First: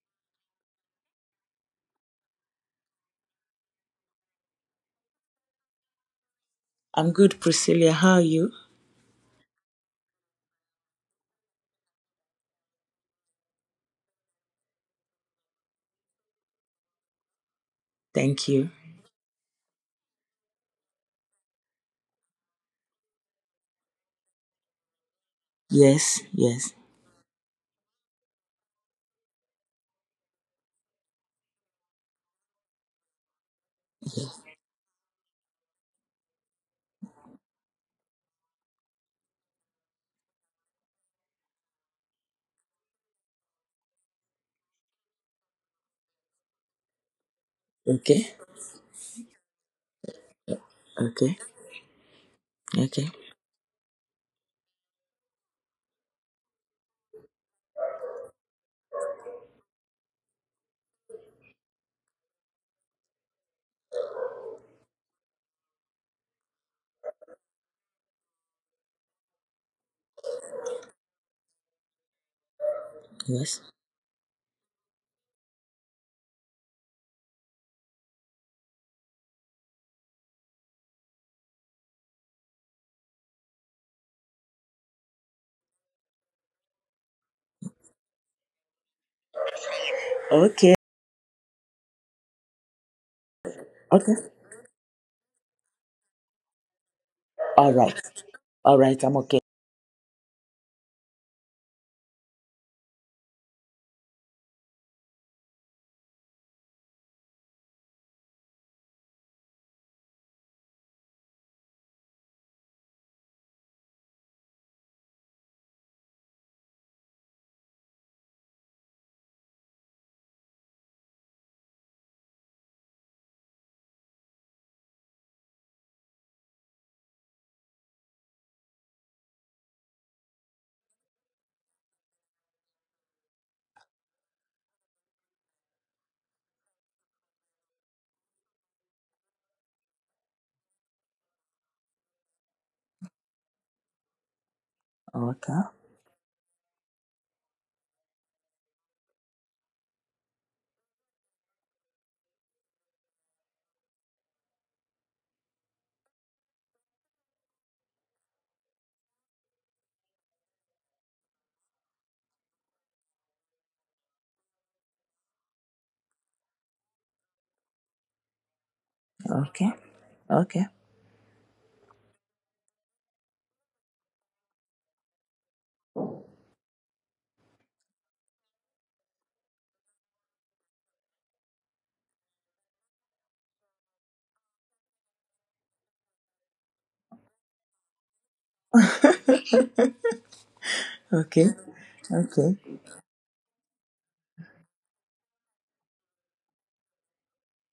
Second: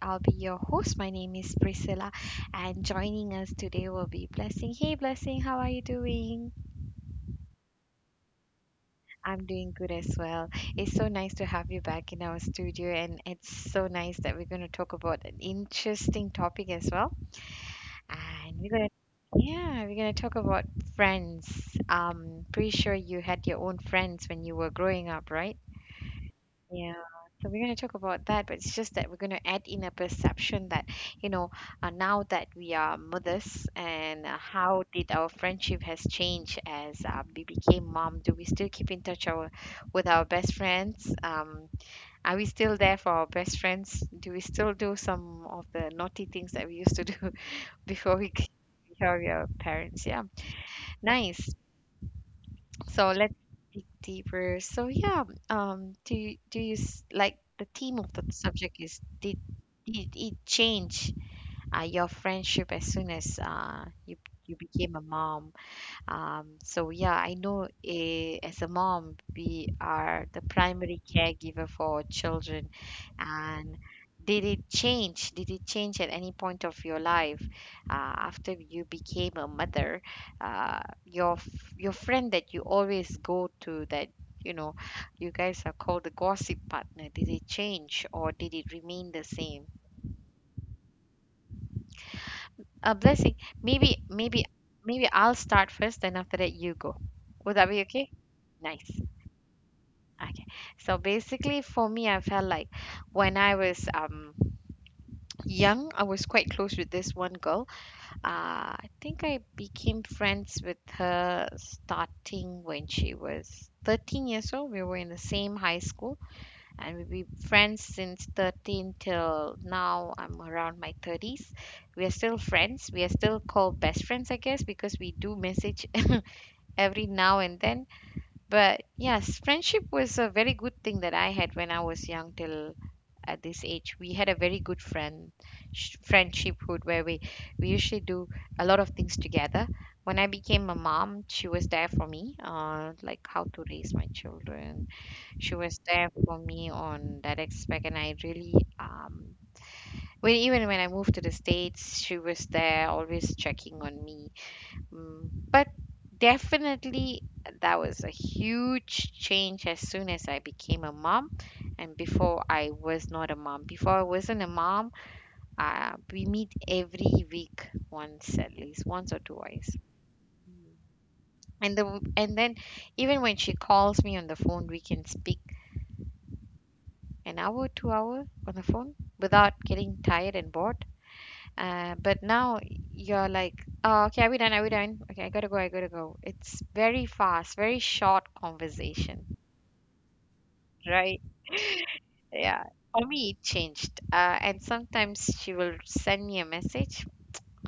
I'll be your host. My name is Priscilla, and joining us today will be Blessing. Hey, Blessing, how are you doing? I'm good, Priscilla. How are you? I'm doing good as well. It's so nice to have you back in our studio, and it's so nice that we're going to talk about an interesting topic as well. Thank And we're you. going to yeah, We're going to talk about friends. Pretty sure you had your own friends when you were growing up, right? Yes, yes, Yeah, so we're going to talk about that, but it's just that we're going to add in a perception that, you know, now that we are mothers, and yes. how did our friendship has changed as we became mom? Do we still keep in touch with our best friends? Are we still there for our best friends? Do we still do some of the naughty things that we used to do before we Okay, became our parents? Yeah, okay, nice. okay. So let's dig deeper. So yeah, like the theme of the subject is did it change your friendship as soon as you became a mom? So yeah, I know as a mom, we are the primary caregiver for our children. Yes. And did it change? Did it change at any point of your life after you became a mother? Your friend that you always go to, that you know you guys are called the gossip partner. Did it change or did it remain the same? Okay, A blessing. Maybe okay. maybe maybe I'll start first, then after that you go. Would All that be right, okay? all right. Nice. I'm okay. Okay. So basically, for me, I felt like when I was young, I was quite close with this one girl. I think I became friends with her starting when she was 13 years old. We were in the same high school, and we've been friends since 13 till now. I'm around my 30s. We are still friends. We are still called best friends, I guess, because we do message every now and then. But yes, friendship was a very good thing that I had when I was young till at this age. We had a very good friendship where we usually do a lot of things together. When I became a mom, she was there for me, like how to raise my children. She Okay, was there for me on that aspect, and I really when even when I moved to the States, she was there always checking on me. Mm. But definitely, that was a huge change as soon as I became a mom. And before I was not a mom, before I wasn't a mom, we meet every week once, at least once or okay, twice. okay, And then even when she calls me on the phone, we can speak an hour, 2 hour on the phone without getting tired and bored. But now you're like, oh, okay, are we done? Are we done? Okay, I gotta go. I gotta go. It's very fast, very short conversation, right? okay, okay, Yeah. For me, it changed. And sometimes she will send me a message,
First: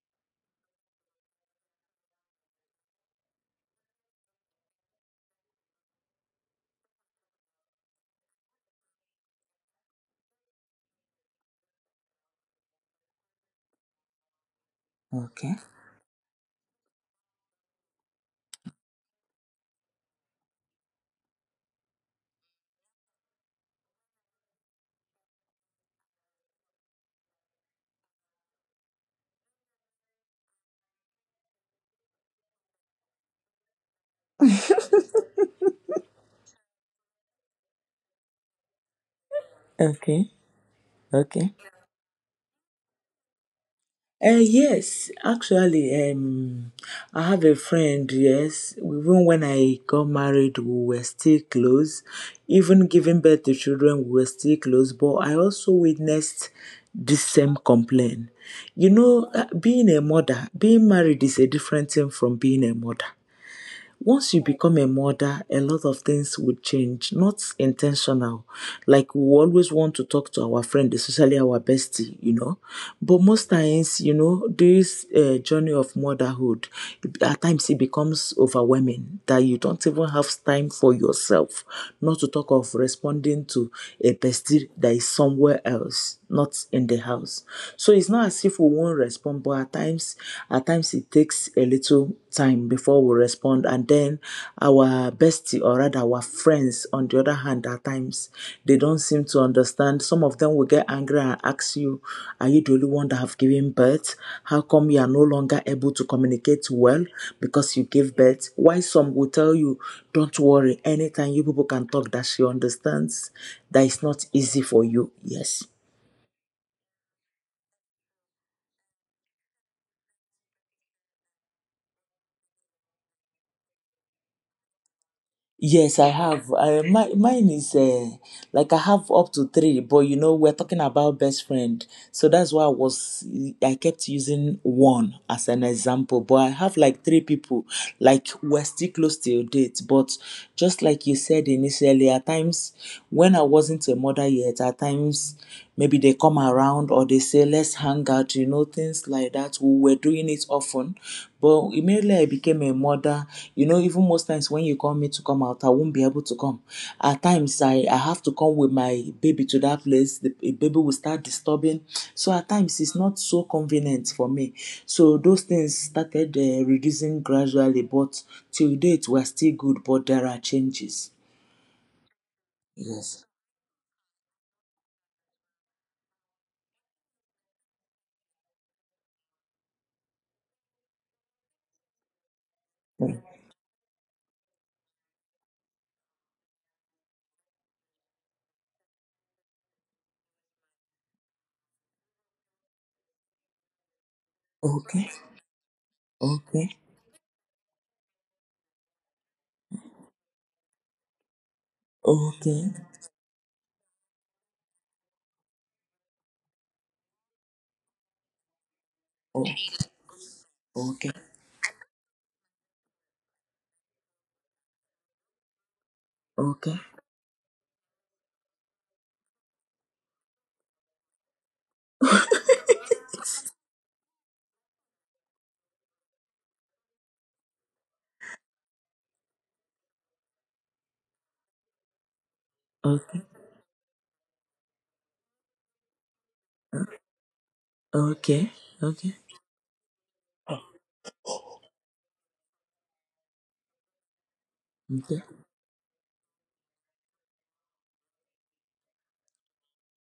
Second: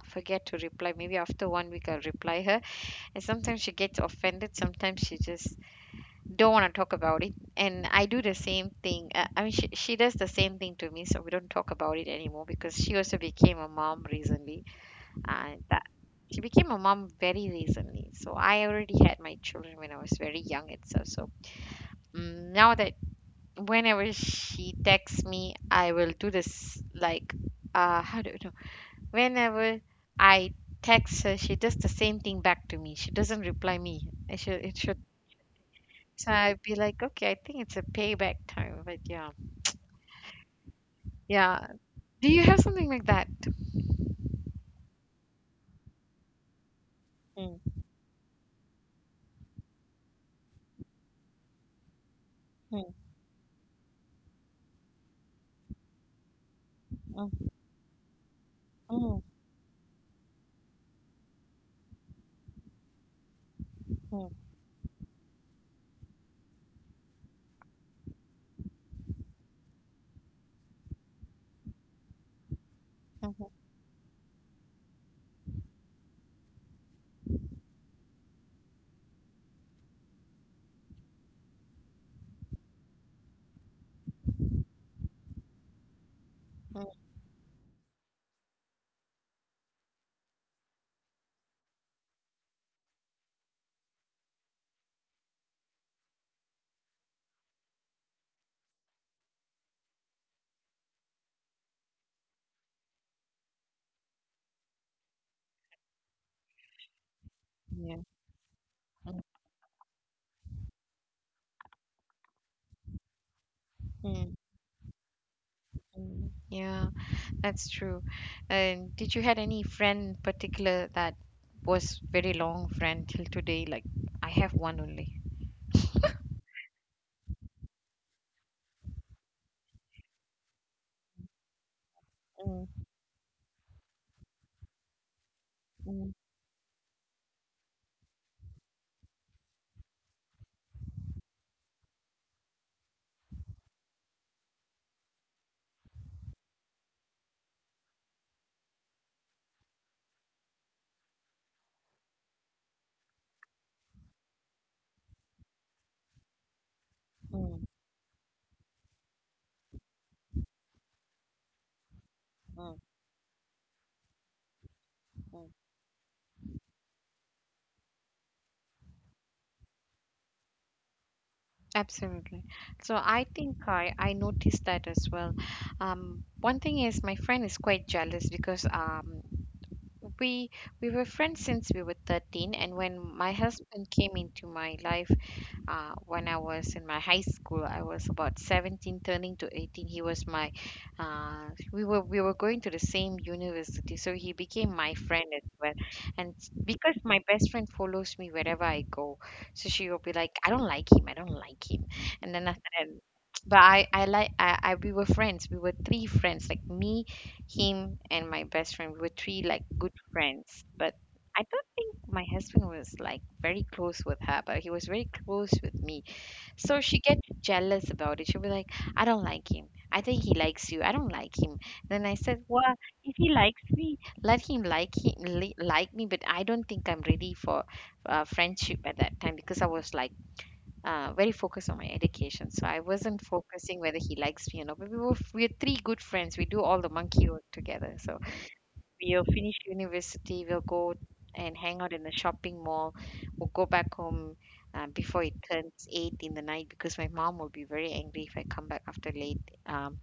forget to reply. Maybe after one week, I'll reply her. And sometimes she gets offended. Sometimes she just don't want to talk about it. And I do the same thing. I mean, she does the same thing to me, so we don't talk about it anymore because she also became a mom recently. okay, And she became a mom very recently, so I already had my children when I was very young itself, so now that whenever she texts me, I will do this, like, how do you know, whenever I text her, she does the same thing back to me. She doesn't reply me. And should it should so I'd be like, okay, I think it's a payback time. But yeah, okay, okay. yeah, do you have something like that? Yes, actually, I have a Mm, friend. Yes, even when I got married, we were still close. Even mm, giving birth to children, we were still close. But I also witnessed this mm, same complaint. You know, mm, being a mother, being married is a different thing from being a mother. mm, Once you become a mother, a lot of things would change, not intentional. Like we always want to talk to our friend, especially our bestie. But mhm, most times, this journey of motherhood, at times it becomes overwhelming that you don't even have time for yourself, not to talk of responding to a bestie that is somewhere else, not mm. in the house. So it's not as if we won't respond, but at times it takes a little time before we respond, and then our bestie, or rather our friends on the other hand, at times they don't seem to understand. Some of them will get angry and ask you, are you the only one that have given birth? How come you are no longer able to communicate well because you Yeah. gave birth? Why? Some Mm, will tell you, don't worry, anytime you people can talk, that she understands that it's not mm. easy for you. Yes. Mm. Yeah. That's true. And did you had any friend in particular that was very long friend till today? Like, I have one only. Yes, I have. Mine is like I have up to three, but we're talking about best friend. So that's why I Mm, was, I kept using one as an mm, example. But I have like three people, like we're still close to date. But just like you said initially, at times when I wasn't a mother yet, at times maybe they come around or they say, let's hang out, things like that. We were doing it often. But immediately I became a mother, even most times when you call me to come out, I won't be able to come. At mm, times, I have to come with my baby to that place. The baby will start disturbing. So at mm, times, it's not so convenient for me. So mm. those things started reducing gradually, but till date, we're still good, but there are changes. Absolutely. So I Yes. think I noticed that as well. One thing is my friend is quite jealous because, we we were friends since we were 13, and when Mm. my husband came into my life when I was in my high school. I was about 17, turning to 18. He was my, we were going to the same university, so he became my Okay. friend as well. Okay. Because my best friend follows me wherever I go, so she will be like, I don't like him, and then Okay. after that. But I like I we were friends. We were three friends, like me, him, and my best friend. We were three Oh, like good friends. But okay. I don't think my husband was like very close with her, but he was very close with me. So Okay. she get jealous about it. She'll be like, I don't like him. I think he likes you. I don't like him. Then I said, well, if he likes me, let him like me. But I don't think I'm ready for friendship at that time because I was like very focused on my education. So I Okay. wasn't focusing whether he likes me or not. But we're three good friends. We do all the monkey work together. So Okay. Okay. we'll finish university, we'll go and hang out in the shopping mall. We'll go back home Mm, before okay. it turns eight in the night because my mom will be very angry if I come back after late.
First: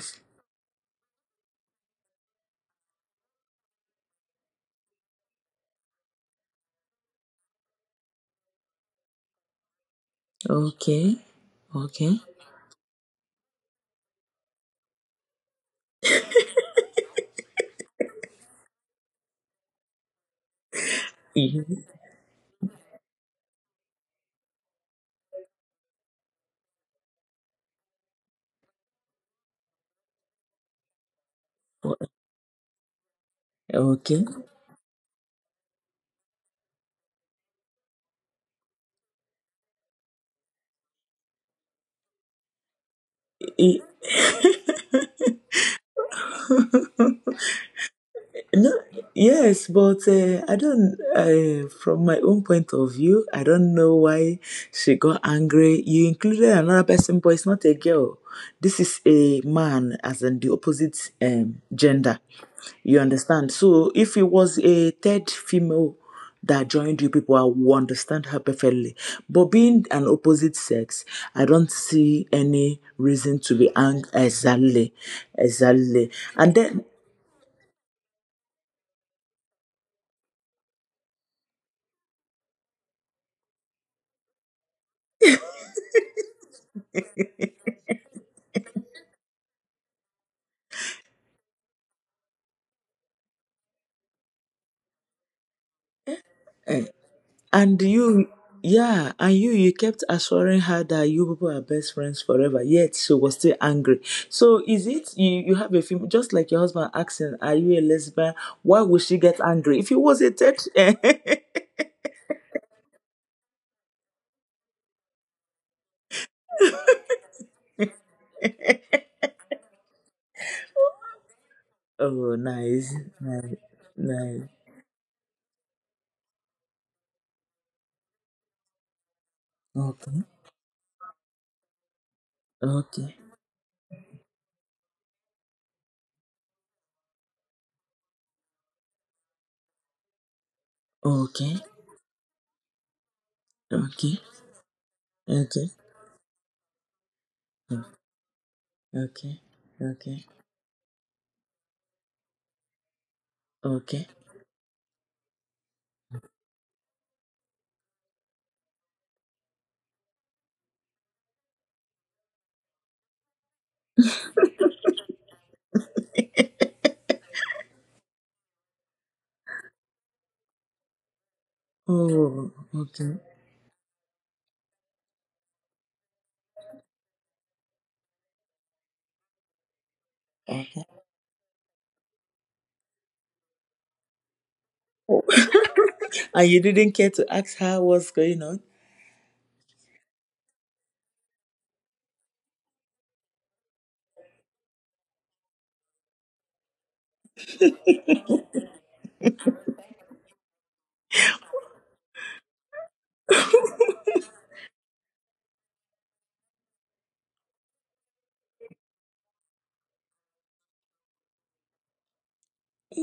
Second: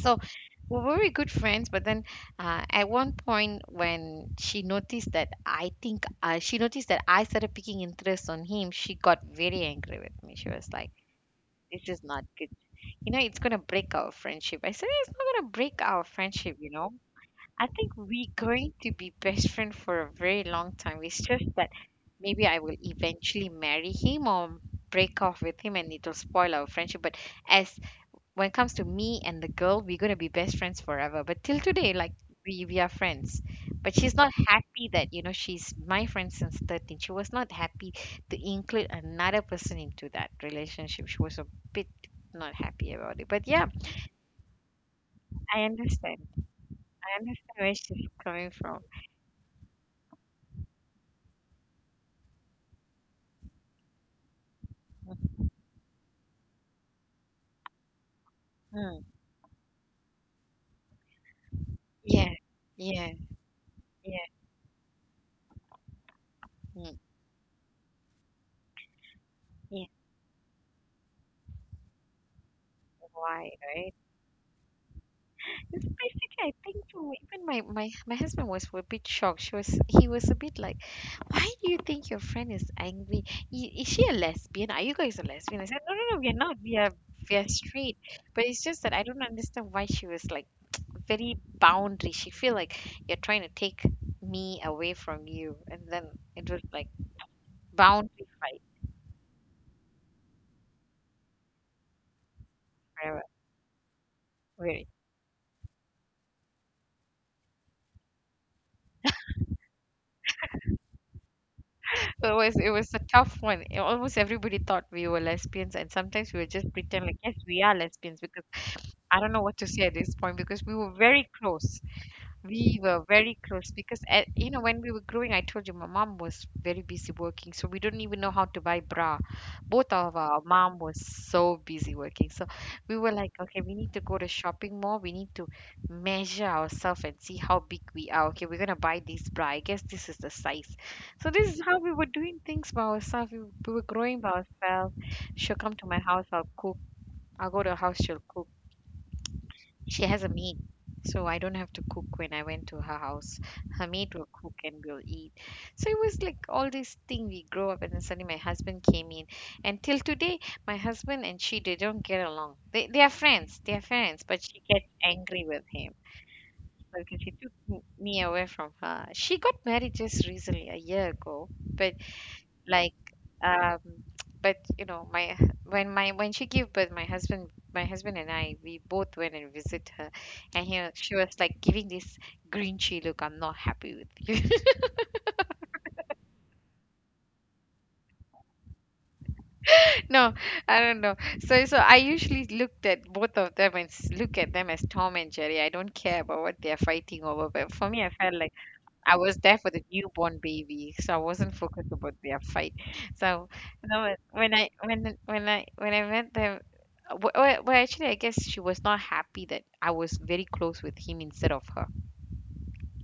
So we're very good friends, but then at one point when she noticed that, I think she noticed that I started picking interest on him, she got very angry with me. She was like, Okay. "This is Okay. not good. You know, it's gonna break our friendship." I said, "It's not gonna break our friendship. You know." I think we are going to be best friend for a very long time. It's just that Mhm. maybe I will eventually marry him or break off with him and it'll spoil our friendship. But as when it comes to me and the girl, we're gonna be best friends forever. But till today, like, we are friends. But she's Okay. not happy that, you know, she's my friend since 13. She was not happy to include another person into that relationship. She was a bit not happy about it. But yeah, Eh, I understand. I understand where she's coming No, from. yes, but I don't. From my own point of view, I don't know why she got angry. You included another person, but it's not a girl. This is Mhm. a man, as in the opposite gender. Yeah, You yeah, understand? So if yeah, it was a third female that mm, joined you people, I will understand her perfectly. But being yeah. an opposite sex, I don't see any reason Why, to be right? angry. Exactly, It's exactly. basically, I And then. think too, even my husband was a bit shocked. She was he was a bit like, why do you think your friend is angry? I- Is she a lesbian? Are you guys a lesbian? I said, no, no, no, we're not. We are straight. But it's just that I don't understand why she was like very boundary. She feel like you're trying to take me away from you, and then it was uh, like And boundary you, fight yeah, and you kept assuring her that you people are best friends forever, yet she was still angry. So forever. is it you have a female, just like your husband asking, are you a lesbian? Why would she get angry? If he was a third, So it was a tough one. A- Almost everybody thought we were lesbians, and sometimes we would just pretend like, yes, we are lesbians because I don't know what to say at this point because we were very close. oh, We nice, were very nice, close because at, nice. you know, when we were growing, I told you my mom was very busy working, so we didn't even know how to buy bra. Both of Okay, our mom was so busy working, so we were okay, like, okay, we need to go to shopping mall. We need to measure ourselves and see how big we are. Okay, we're gonna buy this bra. I guess this is the size. So this okay, is how we were doing things by ourselves. We were growing okay, by ourselves. She'll okay, come to my house. I'll cook. I'll go to her house. She'll cook. okay, She okay, has a maid, so I don't have to cook when I went to her house. Her okay. maid will cook and we'll eat. So it was like all this thing we grow up, and then suddenly my husband came in. And till today, my husband and she, they don't get along. They are friends. They are friends, but she gets angry with him because she took me away from her. She got married just recently, a year ago, but Oh, like okay, um but you know my when she gave birth, my husband and I, we both went and visit her and he okay. she was like giving this grinchy look, "I'm not happy with you." Oh. And you didn't care to ask her what's going on. No, I don't know. So I usually looked at both of them and look at them as Tom and Jerry. I don't care about what they're fighting over, but for me, I felt like I was there for the newborn baby, so I wasn't focused about their fight. So, you know, when I met them, actually, I guess she was not happy that I was very close with him instead of her.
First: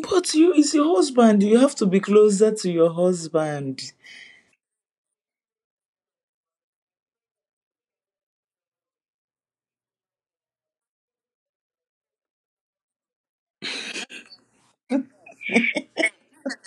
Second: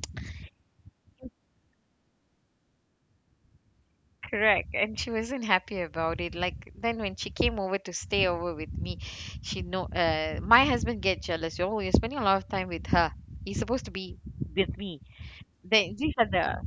But you is your husband. You have to be closer to your husband. Correct. And she wasn't happy about it. Like then, when she came over to stay over with me, she know, my husband get jealous. Oh, you're spending a lot of time with her. He's supposed to be with me. Then these are the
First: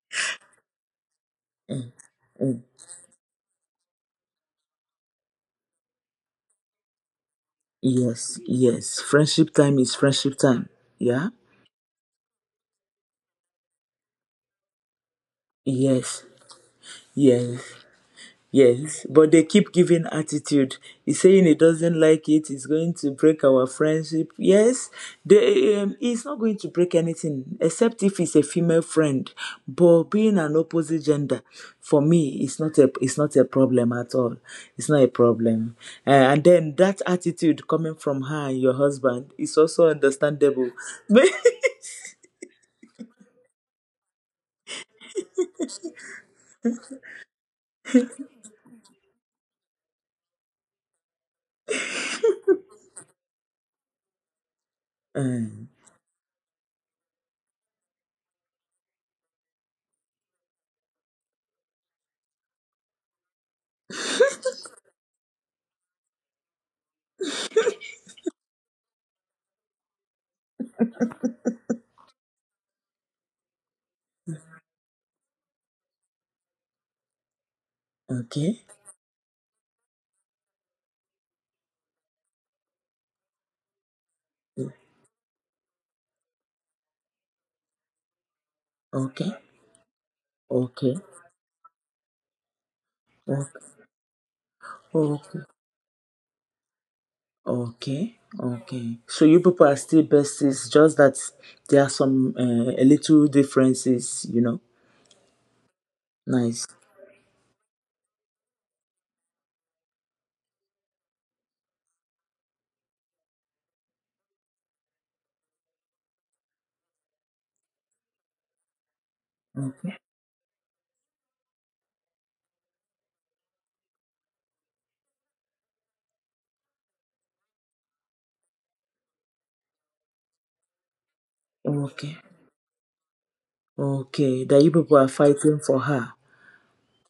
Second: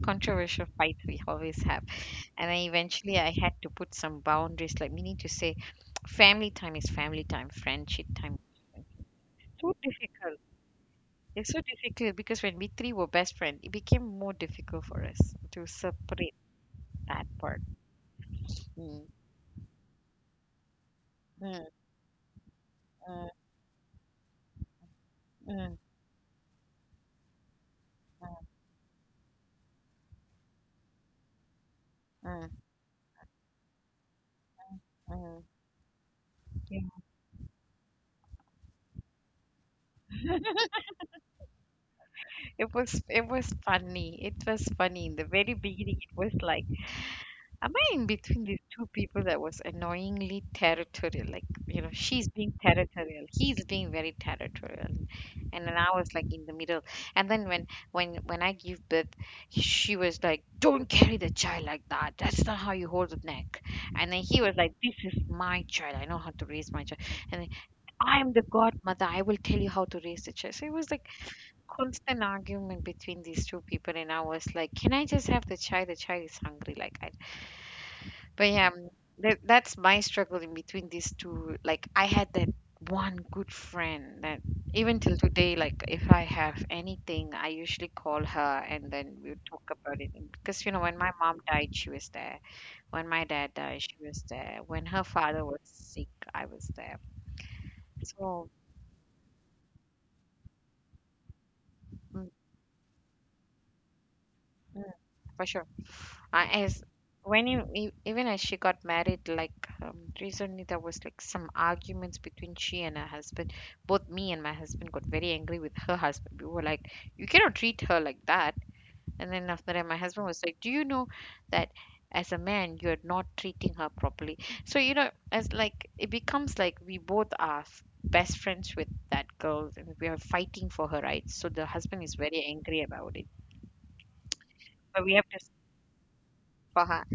controversial fights we always have. Mm, And mm. I Eventually, I had to put some boundaries, like meaning to say, family time is family time, friendship time. Yes, yes. Friendship So time is friendship difficult. time. Yeah? It's so difficult because when we three were best friends, it became more difficult for us to Yes, separate that part. yes. Mm. Yes, but they keep giving attitude. He's saying he Mm. doesn't like it. It's going to Mm. break our friendship. Yes, Mm. He's not going to break anything except if it's a female friend. But being an opposite gender, for me, Mm. it's not a problem at all. It's not a Mm. problem. And then Yeah. that attitude coming from her and your husband is also understandable. It was funny. It was funny in the very beginning. It was like. Am I in between these two people that was annoyingly territorial? Like, she's being territorial, he's being very territorial. And Um, then I was like in the middle. And then when I give birth, she was like, "Don't carry the child like that. That's not how you hold the neck." And then he was like, "This is my child. I know how to raise my child." And then, "I am the godmother. I will tell you how to raise the child." So it was like constant argument between these two people, and I was like, "Can I just have the child? The child is hungry. Like I." But okay, yeah, that's my struggle in between these two. Like, I had that one good friend that even till today, like if I have anything, I usually call her, and then we okay, would talk about it. And because, okay, when my mom died, she was there. When my dad died, she was there. When her father okay, was sick, I was there. okay, So, okay. So you people are still besties, just that there are mm, some a little differences. mm, for sure. Nice. as when you, e- Even as she got married, like recently, there was like some arguments between she and her husband. Both me and my husband got very angry with her husband. We were like, "You cannot treat her like that." And then after that, my Okay, husband was like, "Do you know that as a man, you're not treating her properly?" So, as like it becomes like we both are best friends with that girl, and we are fighting for her rights, so the husband is okay, very angry about it. okay. That you people But are we have to fighting for her. for her.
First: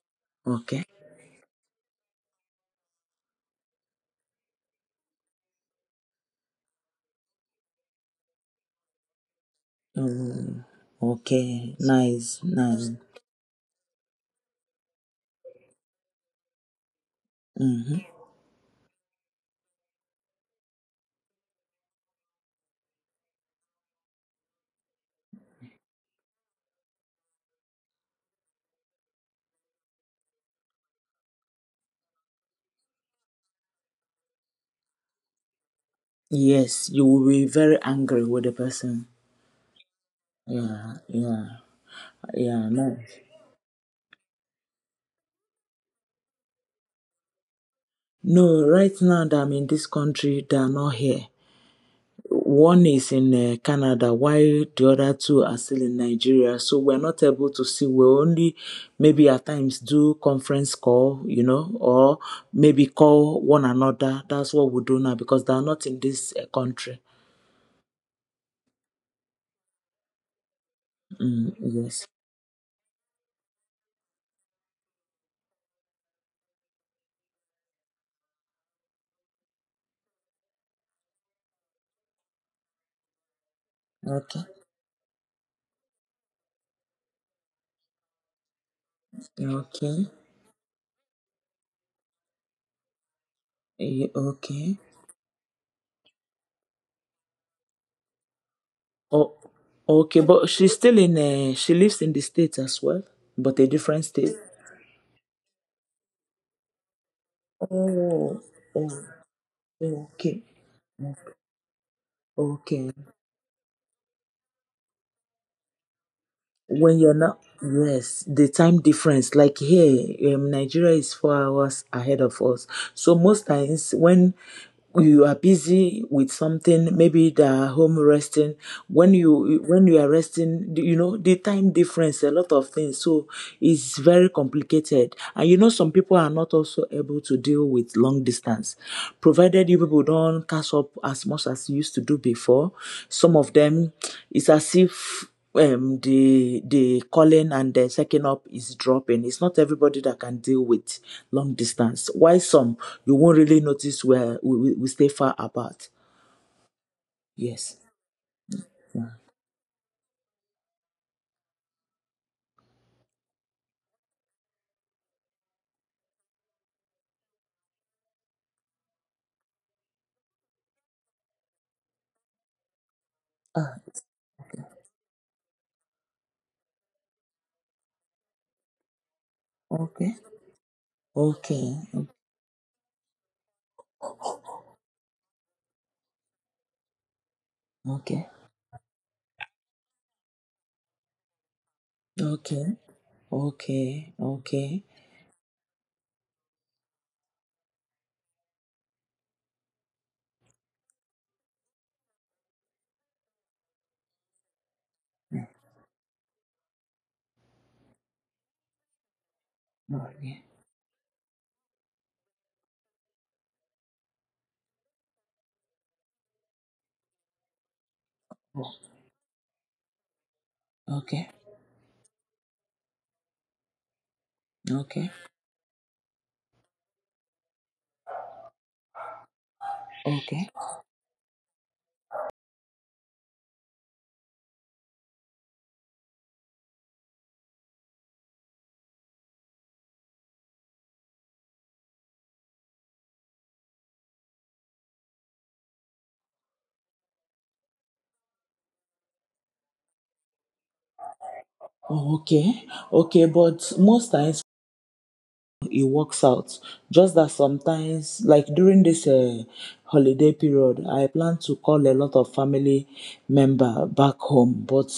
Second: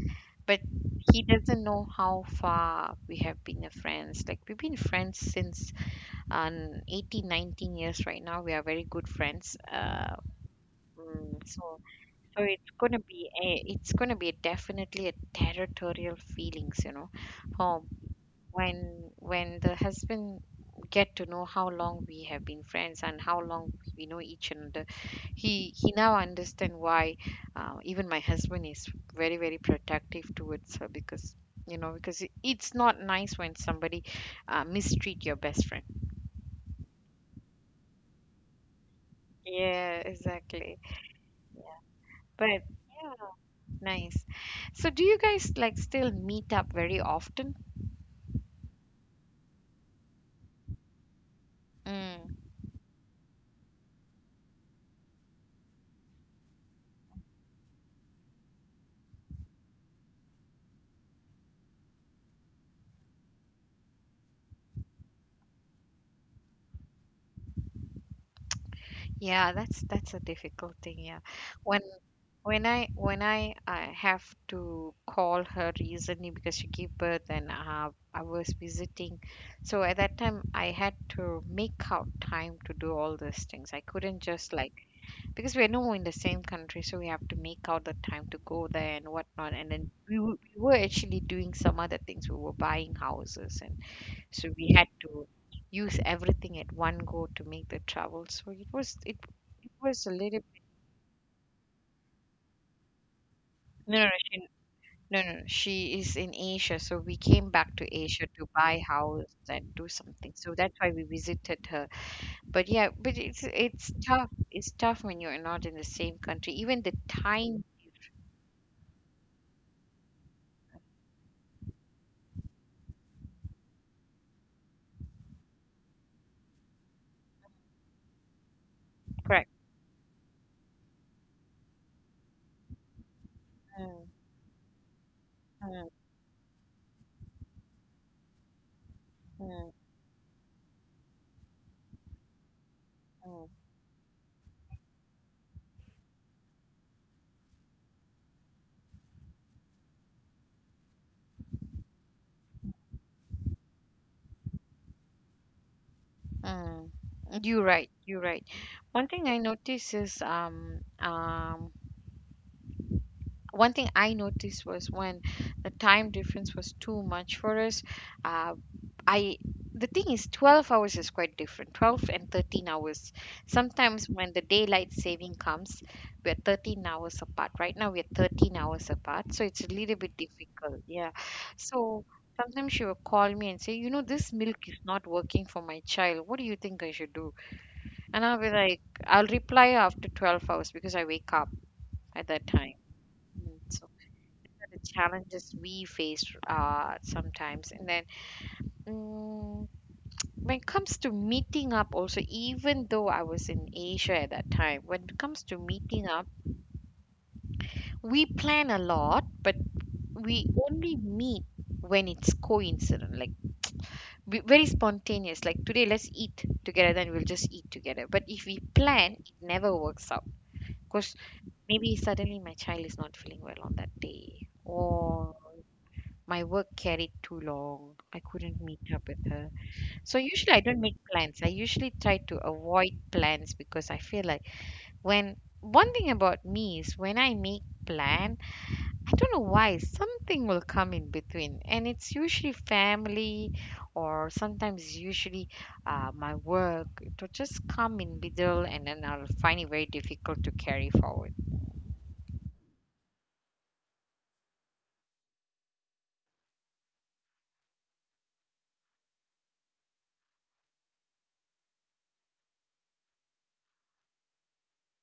But Okay. he doesn't know how far we have been a friends, like we've been friends since 18 19 years. Right now we are very good friends. Mm, okay. So Nice, so nice. It's gonna be definitely a territorial feelings, for Mm-hmm. when the husband get to know how long we have been friends and how long we know each another, he now understand why, even my husband is very very protective towards her because, because it's not nice when somebody, mistreat your best friend. Yes, you will be very angry with the person. Yeah, exactly. Yeah, yeah, But yeah. No, yeah, nice. So do you guys, like, still meet up very often? no. Right now that I'm in this country, they are not here. Mm. One is in Canada, while the other two are still in Nigeria. So we're not able to see. We only maybe at times do conference call, or maybe call one another. That's what we do now because they are not in this country. Yeah, that's a difficult thing, yeah. Mm, When yes. when I have to call her recently because she gave birth, and I was visiting, so at that time, I had to make out time to do all these things. I couldn't Okay. just like, because we're no in the same country, so we have to make out the time to go there and whatnot. And then Okay. we were actually doing some other things. We were buying houses, and so we Okay. had to use everything at one go to make the travel. So Oh, it was a okay. little. But she's still in. She lives in the states as well, but a No, different no, no, state. No, no, no, she is in Asia. So we came back to Asia Oh. to buy Oh. house and do something, Okay. so that's why we visited her. But Okay. yeah, but it's tough when you're not in the same country, even the When you're not, time. yes, the time difference, like here, Nigeria is 4 hours ahead of us. So most times when you are busy with something, maybe they are home resting. when Correct. you when you are resting, you know the time difference, a lot of things. So it's Mm. very complicated, and some Mm. people are not also able to deal with long distance. Provided Mm. you people don't catch up as much as you used to do before, some Mm. of them, it's as if the calling and the second up is dropping. It's not everybody that can deal with long distance. Why some, you won't really notice where we stay far apart. Mm. You're Yes. right, you're right. one thing i notice is um um One thing I noticed was when the time difference was too much for us. Uh, I The thing is, 12 hours is quite different. 12 and 13 hours. Ah, Sometimes when the daylight saving comes, we're 13 hours apart. Right now we're 13 hours apart, so it's a little okay. bit difficult. Yeah, Okay. so. Sometimes she will call me and say, "You know, this milk is not working for my child. What do you think I should do?" Okay. And I'll be like, "I'll reply after 12 hours because I wake up at that Okay. time." So Okay. the Okay. challenges we face, sometimes. And then, mm, when it comes to meeting up, also, even though I was in Asia at that time, when it comes to meeting up, we plan a lot, but Mm, we okay. only meet when it's coincident, like very spontaneous. Like today, let's eat together, then we'll just eat together. But if we plan, it never works out because Okay. maybe suddenly my child is not feeling well on that day, Okay. or my work carried too long. I couldn't meet up with her. So Okay. usually I don't make plans. I usually try to avoid plans because I feel like when one thing about me is when I make plan, I don't know why something will come in between, and it's usually family or sometimes usually, my work. It will just come in middle, and then I'll find it very difficult to carry forward. Oh, okay. Okay. But most times it works out. Just that sometimes, like during this holiday period, I plan to call a lot of family member back home. But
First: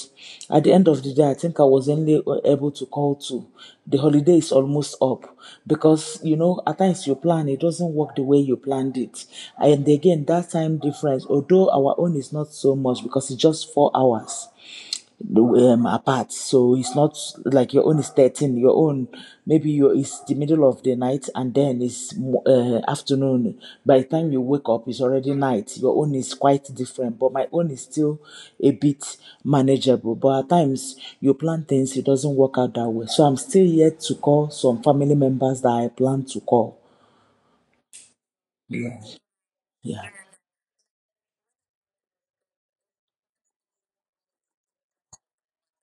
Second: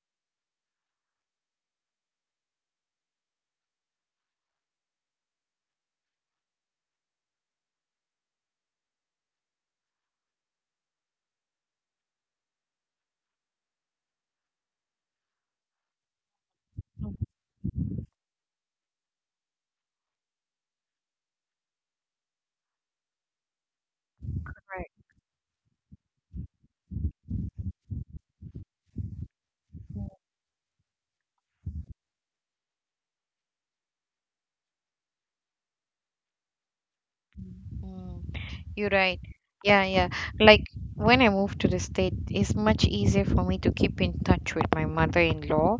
at the end of the day, I think I was only able to call two. The holiday is almost up, because at times you plan, it doesn't work the way you planned it, and again, that time difference. Although our own is not so much, because it's just 4 hours apart. So it's not Oh, like your own is 13, your own, maybe your it's the middle of the night, and then it's afternoon. By the time you wake up, correct. it's already night. Your own is quite different, but my own is still a bit Mm. manageable. But at times you plan things, it doesn't work out that way. So I'm still yet to call some family members that I plan to call. Mm. You're Yeah. right. Yeah, Yeah. yeah. Like when I moved to the state, it's much easier for me to keep in touch with my mother-in-law,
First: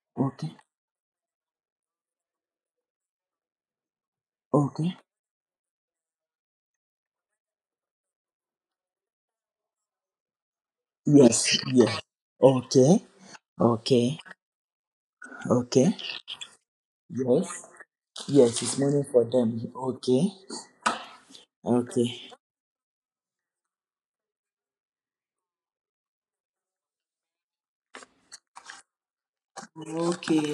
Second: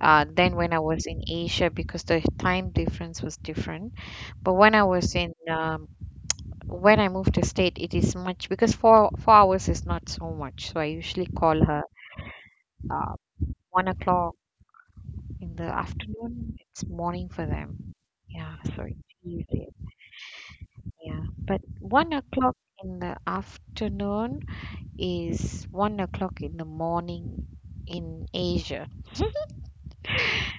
than Okay. when I was in Asia because the time difference was different. But Okay. When I moved to state, it is much because four hours is not so much. So I usually Yes. call her Yes. Okay. uh, one Okay. o'clock in the Okay. afternoon. It's morning for Yes. them. Yeah, Yes, it's so morning it's for easier. them. Okay. Yeah, but Okay. 1 o'clock in the afternoon is 1 o'clock in the morning in Asia. Okay,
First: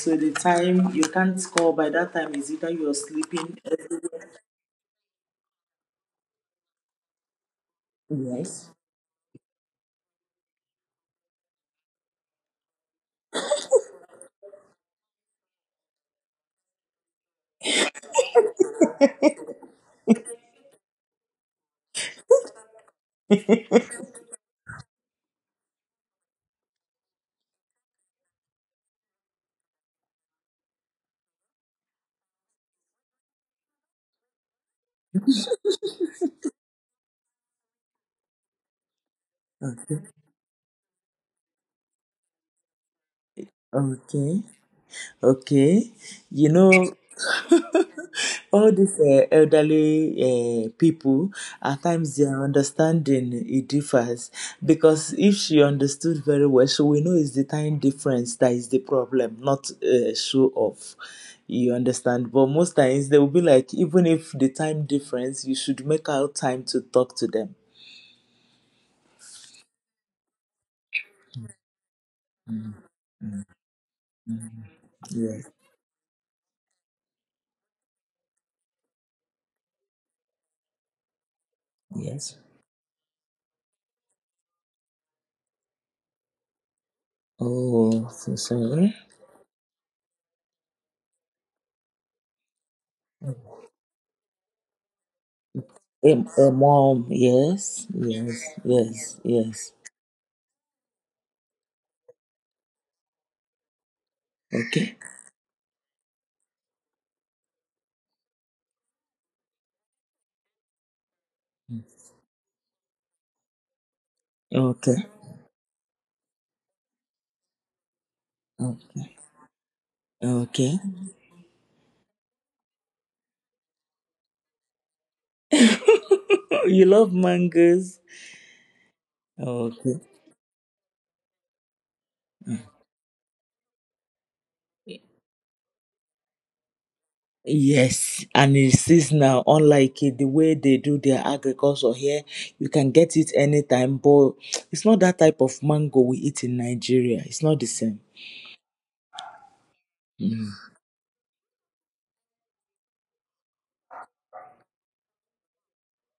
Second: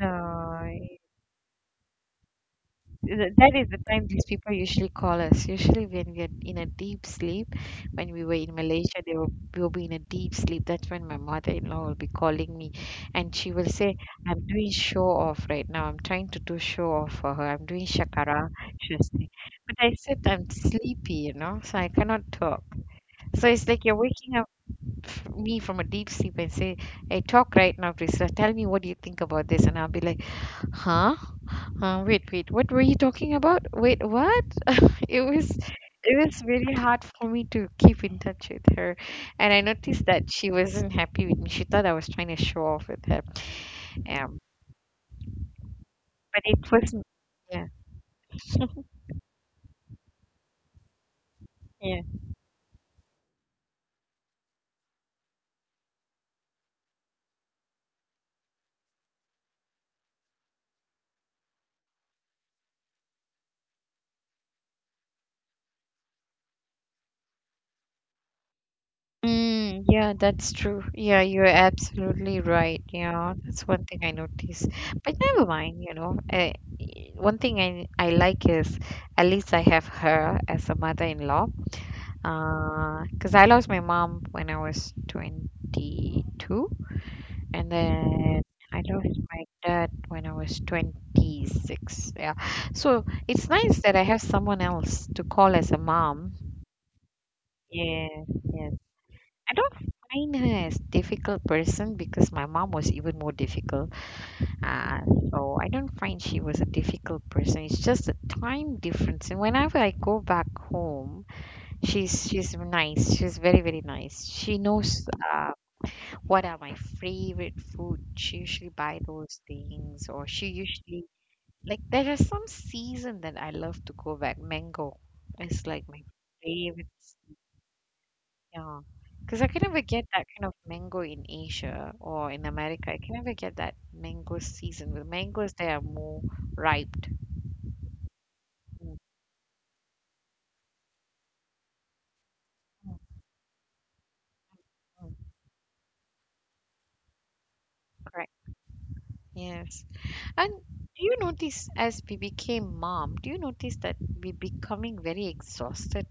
So the time you can't call by that time is either you're that sleeping. is the time these people usually call us. Usually, when we are in a deep sleep, when we were in Yes. Malaysia, we will be in a deep sleep. That's when my mother in law will be calling me, and she will say, "I'm doing show off right now. I'm trying to do show off for her. I'm doing shakara." She'll say, but I said, "I'm sleepy, you know, so I cannot talk." So it's like you're waking up me from a deep sleep and say, "Hey, talk right now, Priscilla. Tell me, what do you think about this?" And I'll be like, "Huh? Wait, wait, what were you talking about? Wait, what?" it was it was really hard for me to keep in touch with her. And I Okay. noticed that she wasn't happy with me. She thought I was trying to show off with her. Okay. Um, Okay. You but know, it wasn't. Yeah. all these elderly people, at Yeah. times their understanding it differs, because if she understood very well, she will know it's the time difference that is the problem, not show off. You understand? But most times they will be like, even if the time difference, you should make out time to talk to them. Yeah, that's true. Yeah, you're absolutely right. Yeah, that's one thing I noticed. But Yes. never mind, you know. One thing I like is at least I have her as a mother-in-law. Yes. 'Cause I lost my mom when I was 22, and Oh, so then I sorry. lost my dad when I was 26. Yeah. So it's nice that I have someone else to call as a A, mom. a mom, yes, Yeah, yes, yeah. yes, I yes. don't find her as difficult person because my mom was even more difficult. Okay, Uh, so I don't find she was a difficult person. It's just a time difference. And whenever I go back home, she's nice. She's very very nice. She okay, knows, what are my favorite food. She usually buy okay, those things, or she okay. usually, like, there is some season that I love to go back. Mango is like my You favorite. love mangoes. Yeah, because I can never Okay. get that kind of mango in Asia or in America. I can never get that mango season. The mangoes there are more ripe. Yes, and it Mm. is now unlike it, the way they do their agriculture here. You can Mm. get it anytime, but it's not that Mm. type of mango we eat in Nigeria. It's not the same. Correct. Yes. And do you notice, as we became mom, do you notice that we're becoming very exhausted?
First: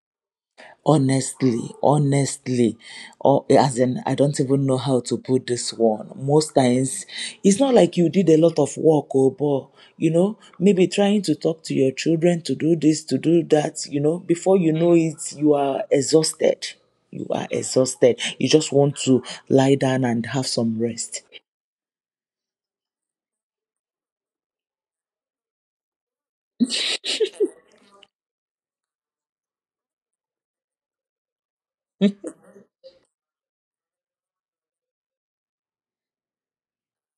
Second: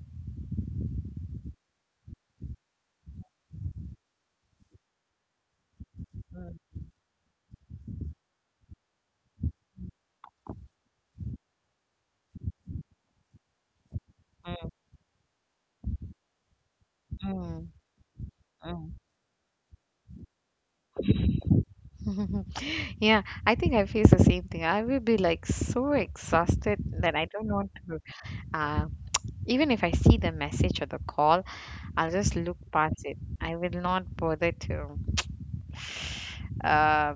Honestly, or as in I don't even know how to put this one. Most Mm. times it's not like you did a lot of work, or but maybe trying to talk to your children to do this, to do that, before Mm. you know it, you are exhausted you are Mm. exhausted You just Mm. want to lie down and have some rest. Yeah, I think I face the same thing. I will be like so exhausted that I don't want to. uh, Even if I see the message or the call, I'll just look past it. I will not bother to. Uh,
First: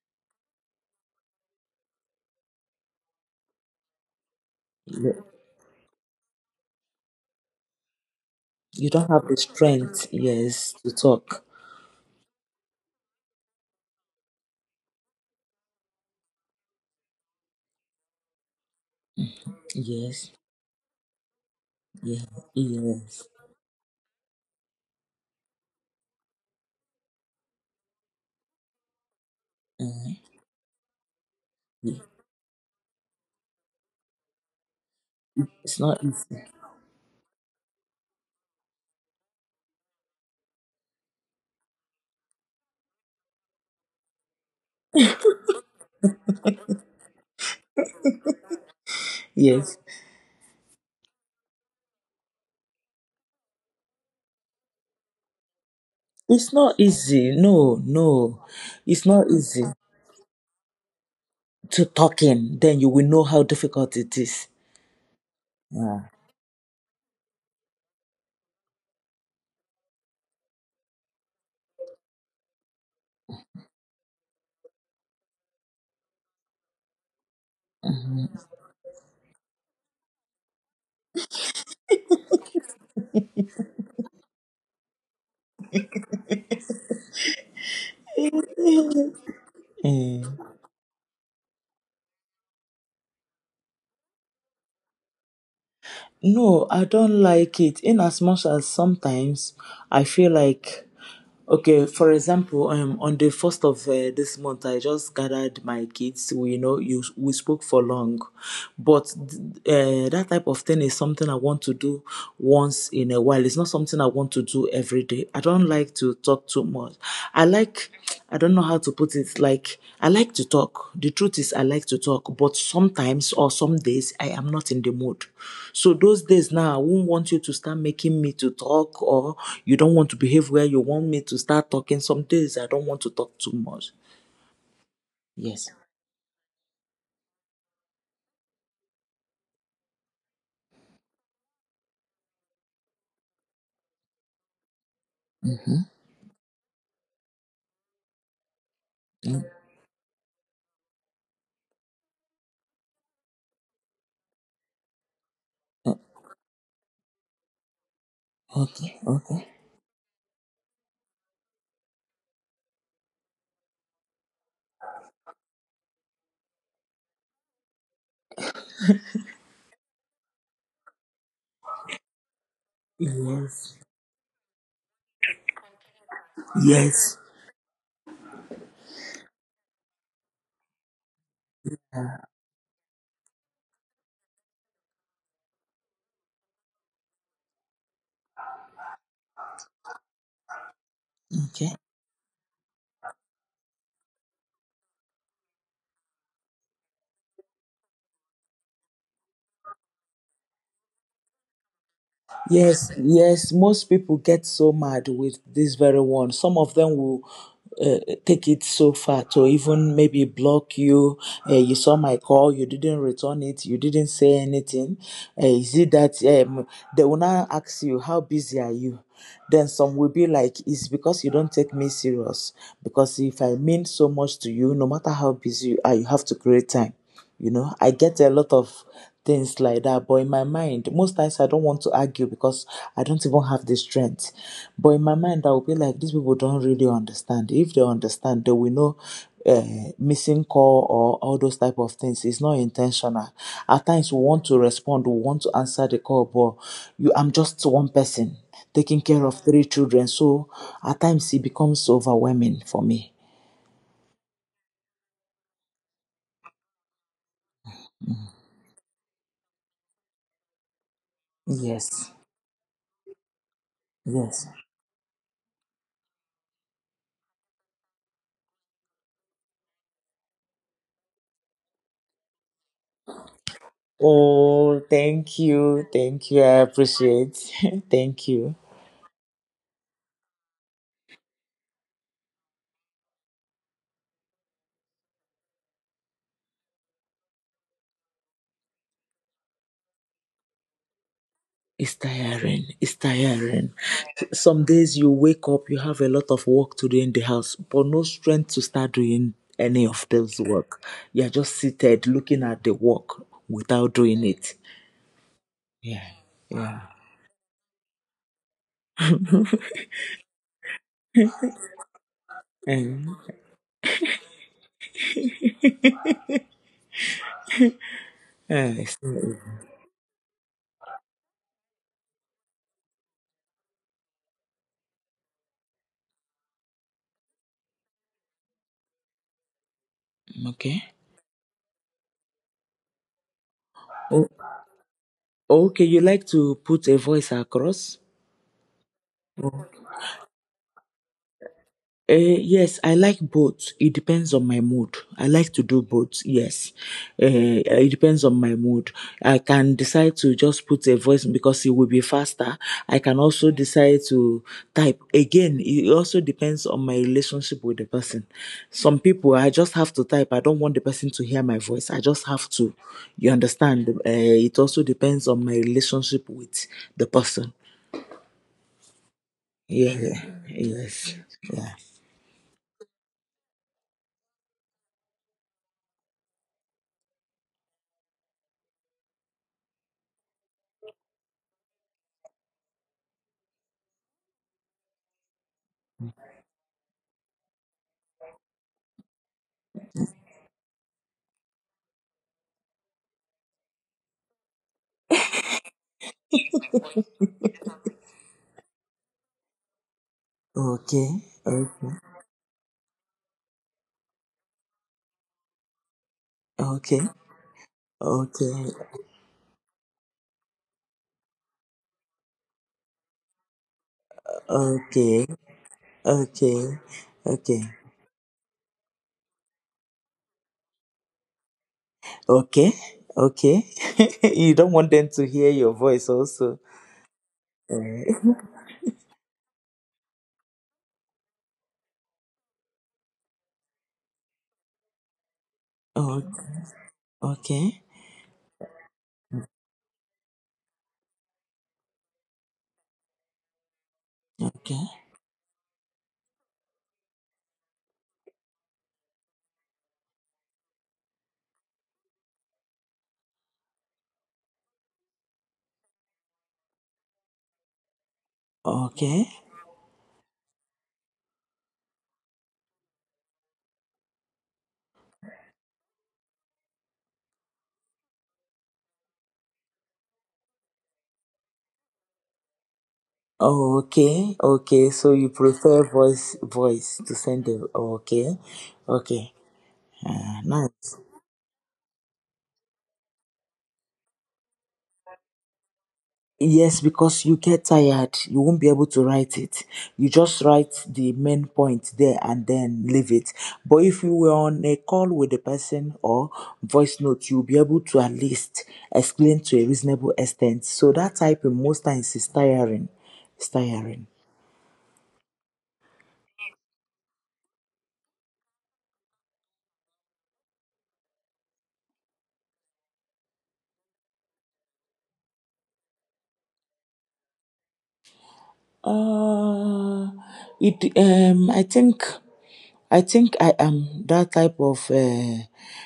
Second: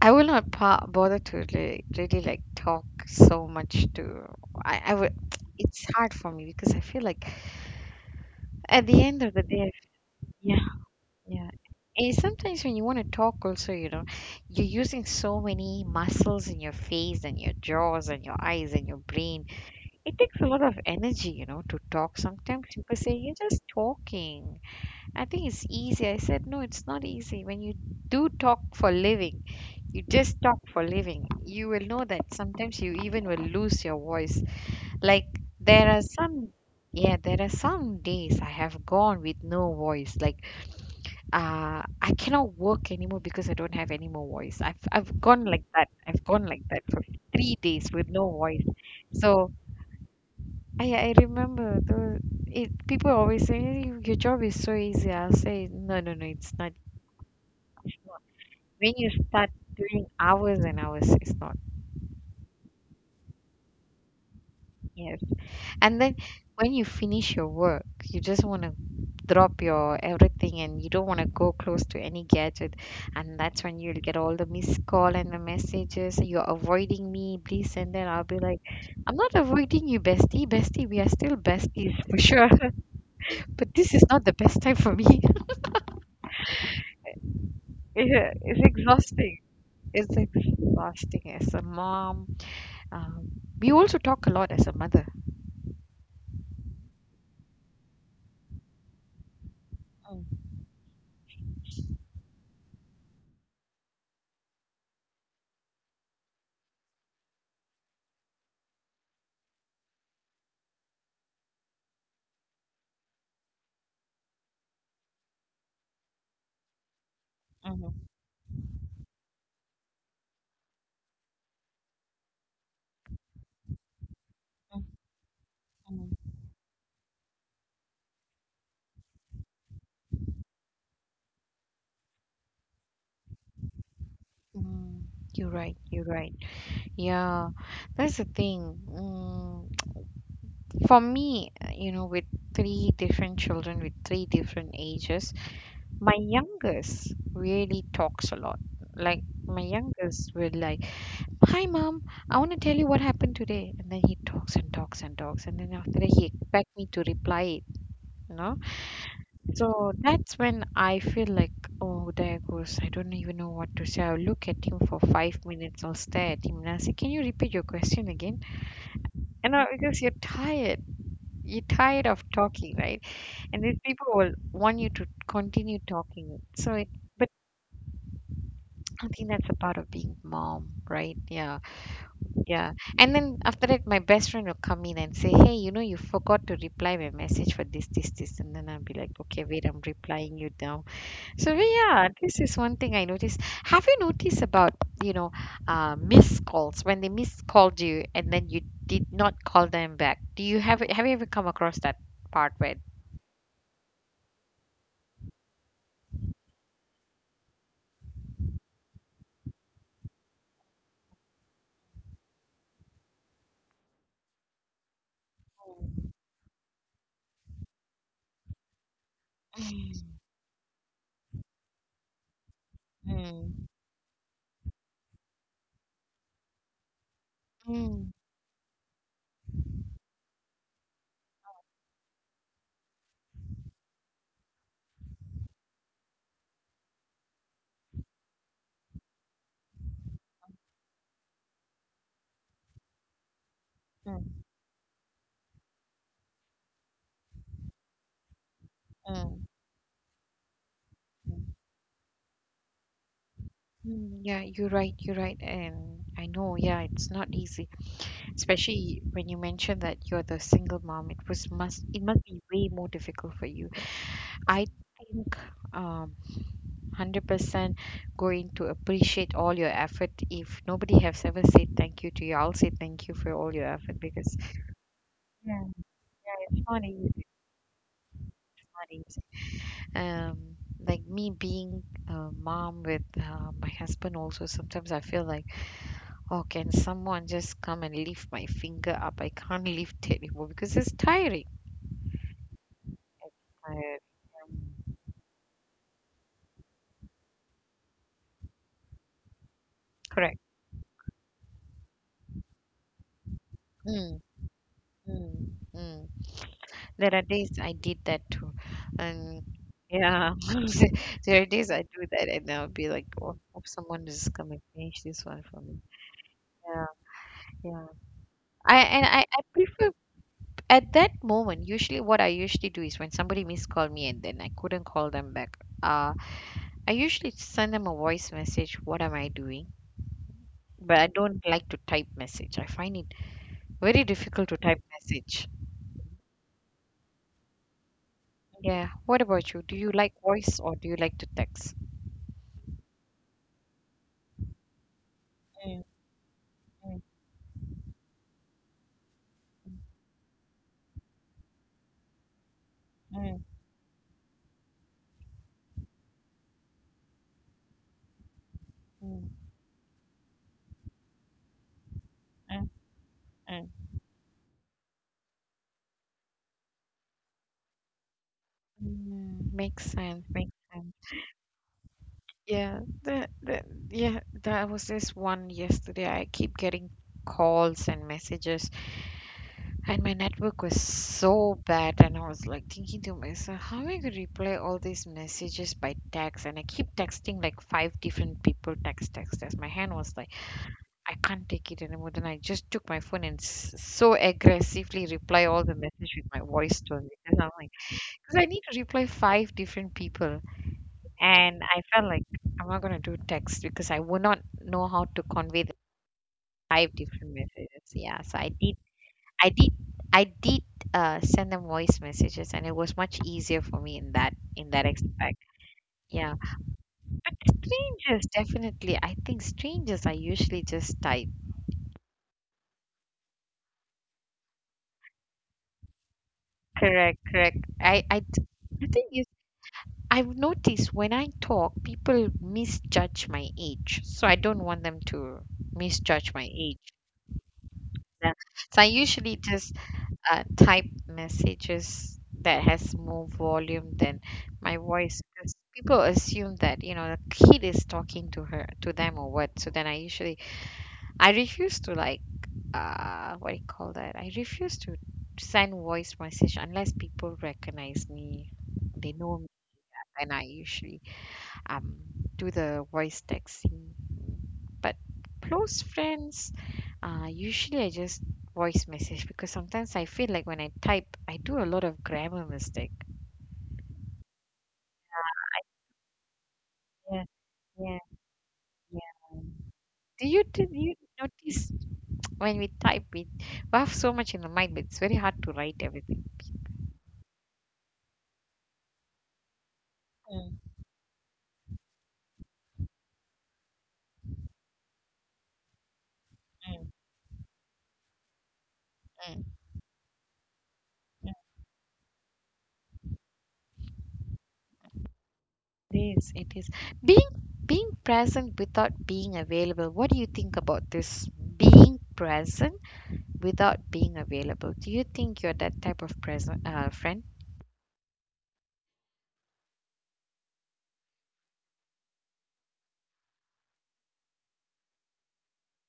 I will not bother to really, really like talk so much to. I would. you It's hard for me because I feel like at you the don't end have of the the day, strength, yeah, yes, to talk. yeah. And sometimes when you want to talk, also, you're using so many muscles in your face and your jaws and your eyes and your brain. It Yes. takes a lot of energy, to talk. Yes. Sometimes people say Yes. you're just talking. I think it's easy. I said, no, it's not easy. When you do talk for living, you uh, just talk for living, you will yeah. know that sometimes you even will lose your voice. Like It's there not are easy. some, yeah, there are some days I have gone with no voice. Like I cannot work anymore because I don't have any more voice. I've gone like that. I've gone like that for 3 days with no voice. So Yes. I remember those. People always say, "Eh, your job is so easy." I'll say, no, no, no, it's It's not not easy. No, no. when It's you not start easy doing hours and hours, it's not. to talk in. Then you will know how difficult it is. Yes. And Yeah. then when you finish your work, you just want to drop your everything, and you don't want to go close to any gadget. And that's when you'll get all the missed call and the messages. "You're avoiding me, please send that." I'll be Mhm. like, "I'm not avoiding you, bestie, bestie, we are still besties for sure." But this is not the best time for me. Yeah, it's exhausting. It's Eh, exhausting as a mom. Um, we also talk a lot as a mother. No, I don't like it. In as much as sometimes I Mm. feel like. Okay, for example, on the first of this month, I just gathered my kids. We, you know, you we spoke for long, but that type of thing is something I want to do once in a while. It's not something I want to do every day. I don't like to talk too much. I like Mhm. I don't know how to put it. Like, I like to talk. The truth is, I like to talk, but sometimes or some days I am not Mm. in the mood. So, those Mm. days now, I won't want you to start making me to talk, or you don't want to behave where you want me to start talking. Some days I don't want to talk too much. Mm. You're Yes. right. You're right. Yeah, that's the thing. For me, with three different children with three different ages, Mm-hmm. my youngest really talks a lot. Like Mm, my youngest will like, "Hi, mom. I want to tell you what happened today," and then he talks and talks and talks, and then after uh, that he expect me to reply it. No. okay. Okay. So that's when I feel like, oh, there goes. I don't even know what to say. I'll look at him for 5 minutes or stare at him and I'll say, can you repeat your question again? Because you're tired of talking, right? And Yes. these people will want you to continue talking. So it, Yes. but I think that's a part of being mom, right? Yeah, Uh, yeah. And then after that, my best friend will come in and say, hey, you know, you forgot to reply my message for this, this, this. And then I'll be like, okay, wait, I'm replying you now. So Okay. yeah, this is one thing I noticed. Have you noticed about you know missed calls when they miscalled you and then you did not call them back? Do you Have you ever come across that part where? Yes, yes, most people get so mad with this very one. Some of them will uh, take it so far to even maybe block you. You saw my call, you didn't return it, you didn't say anything. Is it that they will now ask you, "How busy are you?" Then some will be like, "It's because you don't take me serious. Because if I Mm. mean so much to you, no matter how busy you are, you have to create time." You know, I Mm. get a lot of things like that, but in my mind, most times I don't want to argue because I don't even have the strength. But in my mind, I will be like, these people don't really understand. If they understand, they will know missing call or all those type of things, it's not intentional. At Mm. times we Mm. want to respond, we want to answer the call, but you I'm just one person taking care of Mm. three children. So at times it becomes overwhelming for me. Mm. Yeah, you're right. You're right, and I know. Yeah, it's not easy, especially when you mentioned that you're the single mom. It Yes, must be way more difficult for you. yes. I think um 100% going to appreciate all your effort. If nobody has ever said thank you to you, I'll say thank you for all your effort because Oh, thank yeah, you, thank yeah, you. it's I not easy. It's appreciate. Thank you. not easy. Like me being a mom with my husband, also sometimes I feel like, oh, can someone just come and lift my finger up? I can't lift it anymore because it's tiring. It's tiring. It's tiring. Tiring. Some Um, days you wake up, you have a lot of work to do in the house, but no strength to start doing any of correct. those work. You're just seated looking at the work without Mm. doing it. Mm. Mm. Yeah, yeah. There are days I did that too. And yeah, there are days I do that and I'll be like, And, oh, hope someone is come and change this one for me. uh, Yeah, yeah. I prefer at that moment, usually what I usually do is when somebody miscalled me and then I couldn't call them back, I usually send them a voice message, what am I doing? okay. But I don't like to type message. I find it very Oh, difficult to type message. okay, you like to put a voice across? Yeah. What about you? Do Oh. you like voice or do you like to text? Yes, I like both. It depends on my mood. I like to do Mm, both. Yes, mm, it depends on my mood. I can decide to just put a voice because it will be faster. I can mm, also decide to type. Again, it also depends on my relationship with the person. Some people, mm. I just have to type. I don't want the person to hear my voice. I just have Mm, to. You mm. understand? It also depends on my relationship with the person. Makes sense, Yeah. makes sense. Yes. Yeah. Yeah, yeah, there was this one yesterday. I keep getting calls and messages, and my network was so bad. And I was like thinking to myself, how am I gonna reply all these messages by text? And I keep texting like five different people, text, text, text. My hand was like, I can't take it anymore. Then I just took my phone and s so aggressively reply all the message with my voice tone because I'm like, because I need to reply five different people. Okay. And I Okay. felt like I'm not gonna do text because I would not know how to convey the five Okay. different messages. Yeah, so Okay. I did, I did send them voice messages, and it was much easier for me in that Okay. aspect. Yeah, Okay. but Okay. strangers definitely. I think strangers are usually just type. Okay. Okay. You don't want them to hear your voice also. Correct, correct. Eh. The thing is, I've noticed when I talk, people misjudge my age, so I don't want them to misjudge my O- age. Okay. Yeah. So I usually just type messages that has more volume than my Okay. voice because people assume that the kid is talking to her to them or what. So then I refuse to, like, what do you call that? I refuse to send voice message unless people recognize me, they Okay. know me. And I usually um do the voice texting. But close friends, usually I just voice message because sometimes I feel like when I type, I do a lot of grammar mistake. Okay. Okay. So you prefer voice to Yeah, send them. yeah, Okay. yeah. Okay. Do you, do you Nice. notice, when we type, we have so much in the mind, but it's very hard to write everything. Yes, because you get tired, you won't be able to write it. You just Mm, write the main point there and then leave it. But if you were on a call with the person or mm, voice note, you'll be able to at least explain mm, to a reasonable extent. So that mm. typing most times is tiring. It's tiring. It is, it is. Being being present without being available. What do you think about this? Being present without being available. Do you think you're that type of present friend? Uh, it I think I am that type of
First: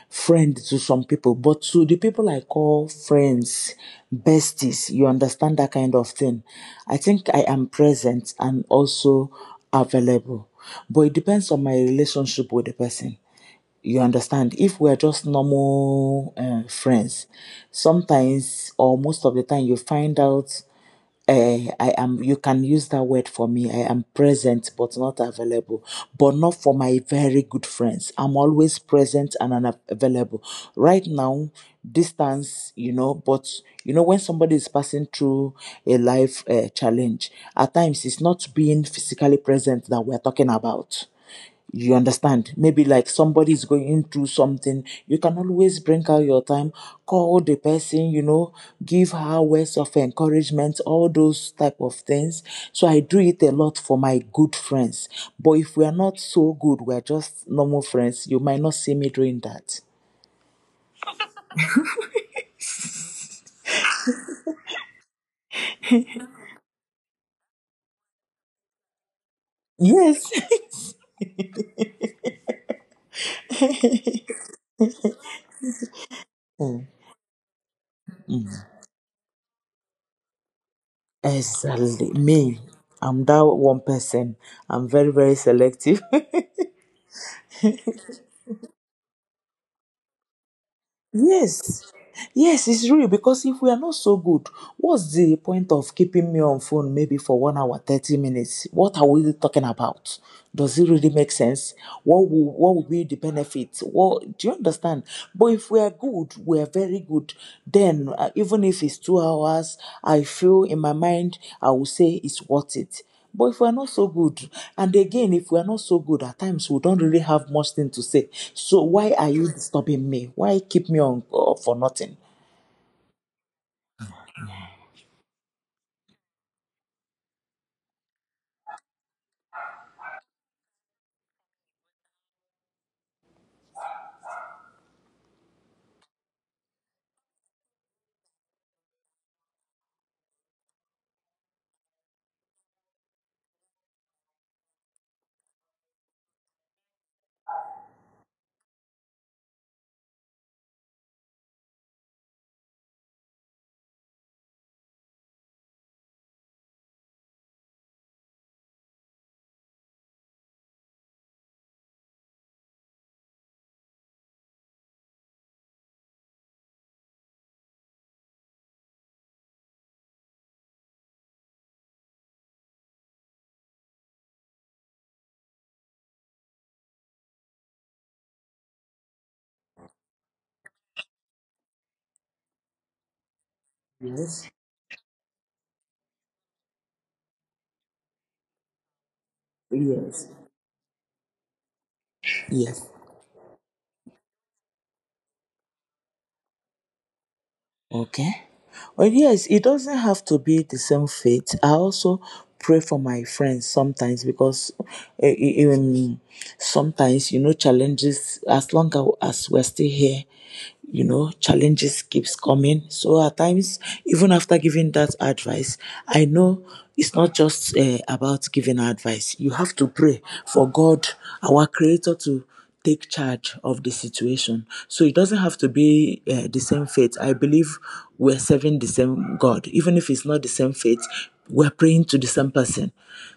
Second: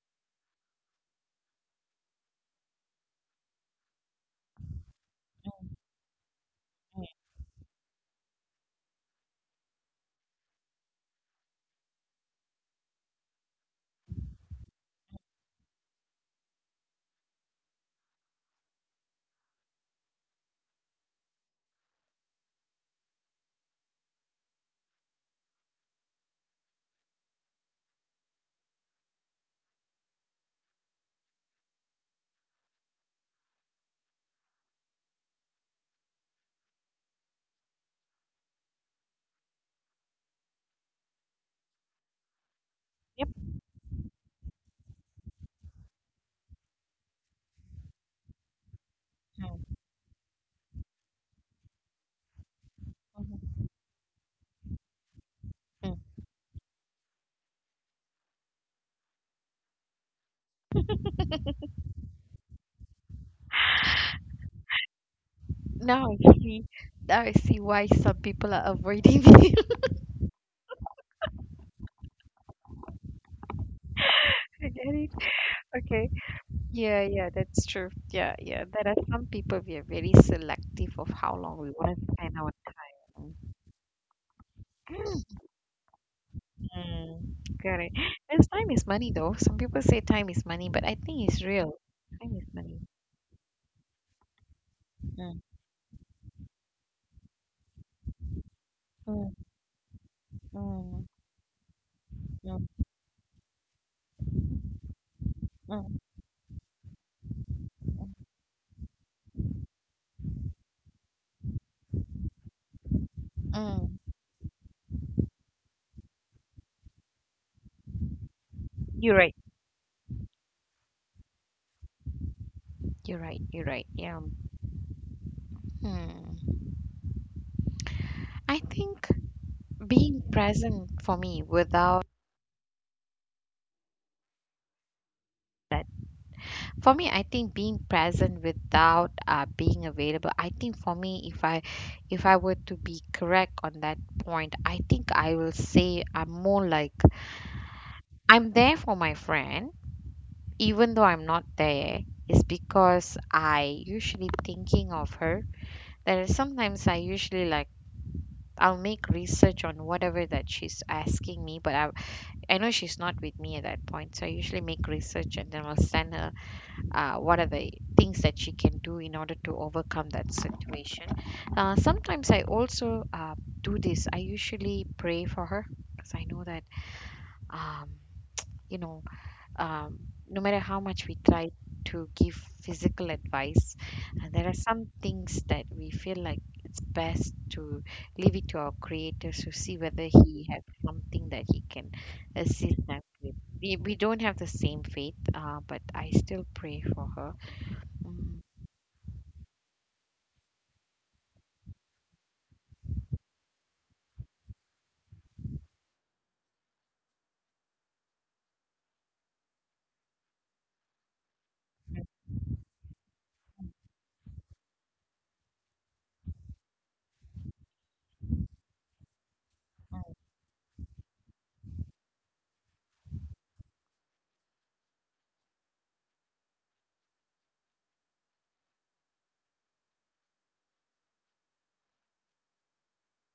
friend to some people, but to the people I call friends, besties, you understand that kind of thing. I Mm. think I am present and also available, but it depends on my relationship with the person. You understand? If we're just normal friends, sometimes or most of the time you find out I am, you can use that word for me. I am present but not available, but not for my very good friends. I'm always present and unavailable. Available. Right now, distance, you know, but you know, when somebody is passing through a life challenge, at times it's not being physically present that we're talking about, you understand? Maybe like Yep. somebody is going through something. You can always bring out your time, call the person, you know, give her Mm. words of encouragement, all those type of things. So I do it a Mhm. lot for my good friends. But if we are Mm. not so good, we are just normal friends, you might not see me doing that. Now I see, now I see why some people are avoiding me. Yes. I get it. Okay. Mm, Yeah, yeah, that's true. Yeah, yeah. mm. There are some people we are very selective of how long we want to Exactly. spend our Me. I'm time. that one person. I'm very, very selective. Mm, Correct. Because time is money, though. Some people say time is money, but I think it's real. Yes. Time is Yes, money. it's real because if we are not so good, what's the Mm, point of keeping me on phone maybe for 1 hour, 30 minutes? What are we mm, talking about? Does it mm, really make sense? What mm, will be the benefit? What, do you understand? But if we are mm, good, we are very good, then even if it's 2 hours, I feel in my mind, I will say it's worth it. But if we are not so mm. good, and again, if we are not so good, at times we don't really have much thing to say. So why You're are right. you disturbing me? Why keep me on for nothing? You're right. You're right. Yeah. Hmm. I think. Being present for me without that, for me, I think being present without being available. I think for me, if I were to be correct on that point, I think I will say I'm more like I'm there for my friend, even though I'm not there. Is because I usually thinking of her. There is sometimes I usually like I'll make research on whatever that she's asking me, but I know she's not with me at that point, so I usually make research and then I'll send her what are the things that she can do in order to overcome that situation. Sometimes I also do this. I usually pray for her because I know that, um, you know, um, no matter how much we try to give physical advice, Yes. there are some things that we feel like it's best to leave it to our creator to see whether Yes. he has something that he can assist Yes. us with. We don't have the same faith, but I still pray for her. Okay. Mm. Well, yes, it doesn't have to be the same faith. I also pray for my friends sometimes because eh, eh, um, sometimes, you know, challenges, as long as we're still here, you know, challenges keeps coming. So at times, even after giving that advice, I know it's not just about giving advice, you have to pray for God, our creator, to take charge of the situation. So it doesn't have to be the same faith. I believe we're serving the same God even if it's not the same faith. We're praying to the same person.